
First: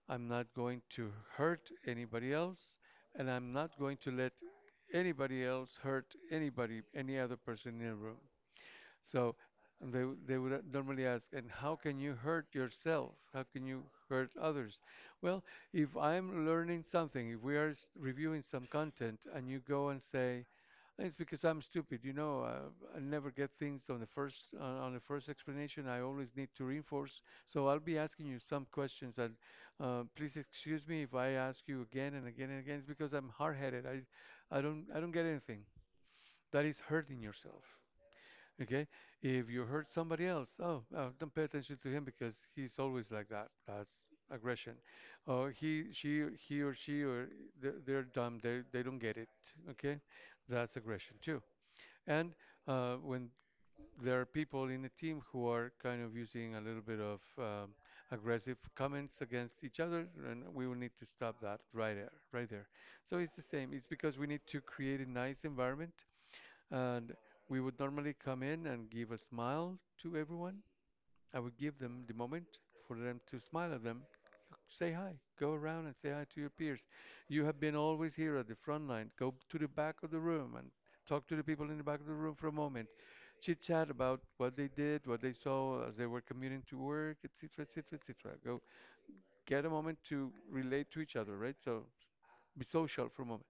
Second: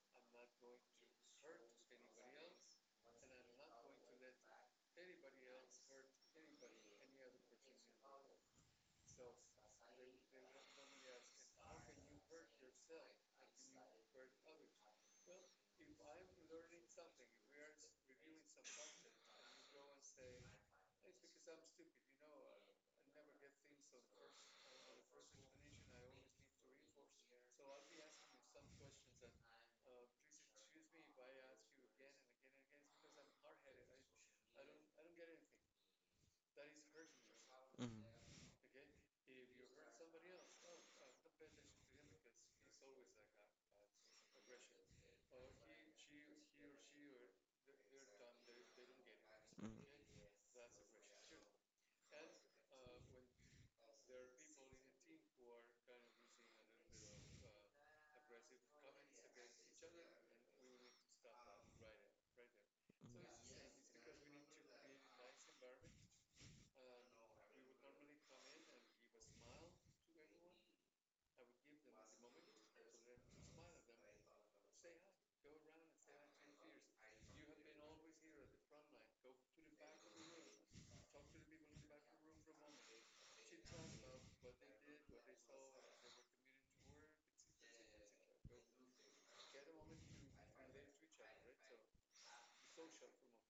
Speaker 1: I'm not going to hurt anybody else, and I'm not going to let anybody else hurt anybody, any other person in the room. So they would normally ask, and how can you hurt yourself? How can you hurt others? Well, if I'm learning something, if we are reviewing some content and you go and say, it's because I'm stupid, you know. I never get things on the first explanation. I always need to reinforce. So I'll be asking you some questions. And, please excuse me if I ask you again and again and again. It's because I'm hard-headed. I, I don't get anything. That is hurting yourself.
Speaker 2: mhm.
Speaker 1: Okay? If you hurt somebody else, oh, oh, don't pay attention to him because he's always like that. That's aggression. Or he she he or she or they're dumb. They don't get it.
Speaker 2: Mhm.
Speaker 1: Okay? That's aggression too. And, when there are people in the team who are kind of using a little bit of, aggressive comments against each other, and we will need to stop that right there, right there. So it's the same. It's because we need to create a nice environment, and we would normally come in and give a smile to everyone. I would give them the moment for them to smile at them. Say hi. Go around and say hi to your peers. You have been always here at the front line. Go to the back of the room and talk to the people in the back of the room for a moment. Chit chat about what they did, what they saw as they were commuting to work, et et cetera, et cetera, et cetera. Go get a moment to relate to each other, right? So be social for a moment.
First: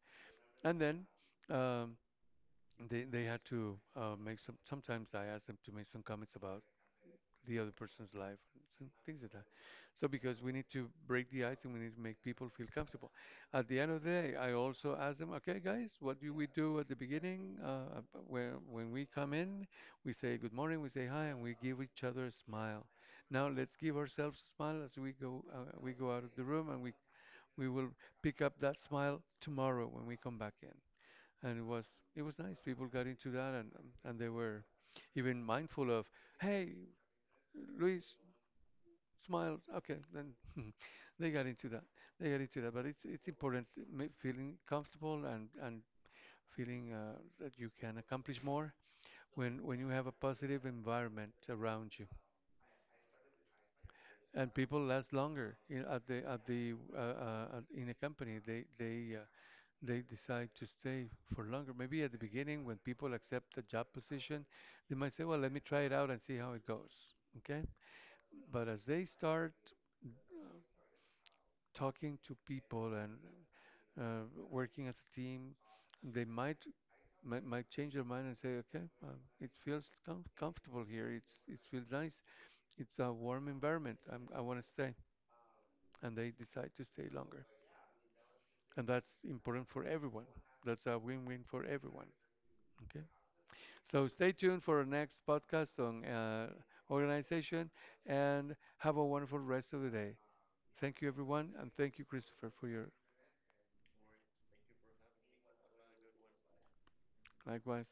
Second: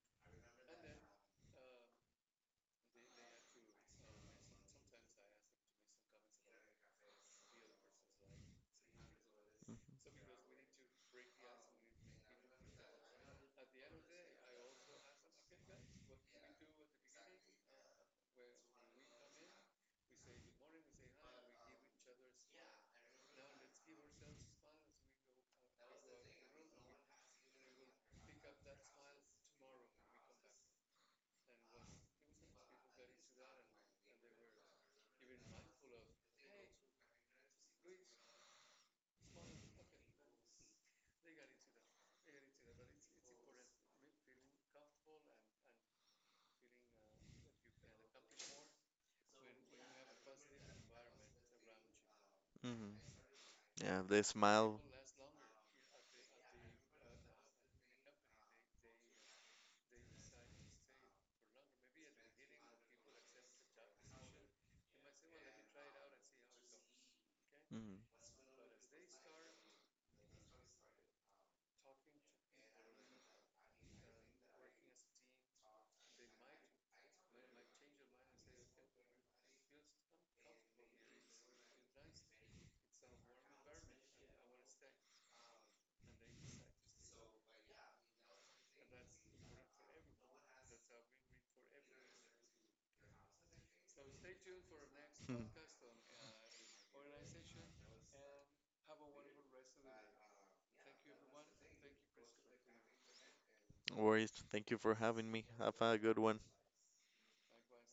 Speaker 1: And then, um, they had to make some. Sometimes I asked them to make some comments about the other person's life, some things like that. So because we need to break the ice and we need to make people feel comfortable. At the end of the day, I also ask them, okay, guys, what do we do at the beginning? Where when we come in, we say good morning, we say hi, and we give each other a smile. Now let's give ourselves a smile as we go, we go out of the room, and we will pick up that smile tomorrow when we come back in. And it was nice. People got into that, and they were even mindful of, hey, Luis, smile. Okay, then they got into that. They got into that. But it's important feeling comfortable and feeling that you can accomplish more when you have a positive environment around you.
Speaker 2: Mhm. Mhm. Yeah, they
Speaker 1: And
Speaker 2: smile.
Speaker 1: people last longer in, at the in a company. They decide to stay for longer. Maybe at the beginning, when people accept a job position, they might say, "Well, let me try it out and see how it goes." Okay,
Speaker 2: Mhm.
Speaker 1: but as they start talking to people and, uh, working as a team, they might might change their mind and say, okay, it feels comfortable here. It's it feels nice. It's a warm environment. I'm, I want to stay, and they decide to stay longer. And that's important for everyone. That's a win-win for everyone. Okay. So stay tuned for our next
Speaker 2: No
Speaker 1: podcast on, organization, and have a wonderful rest of the day. Thank you, everyone, and thank you, Christopher, for your
Speaker 2: worries. Thank you for having me. Have a good one.
Speaker 1: likewise.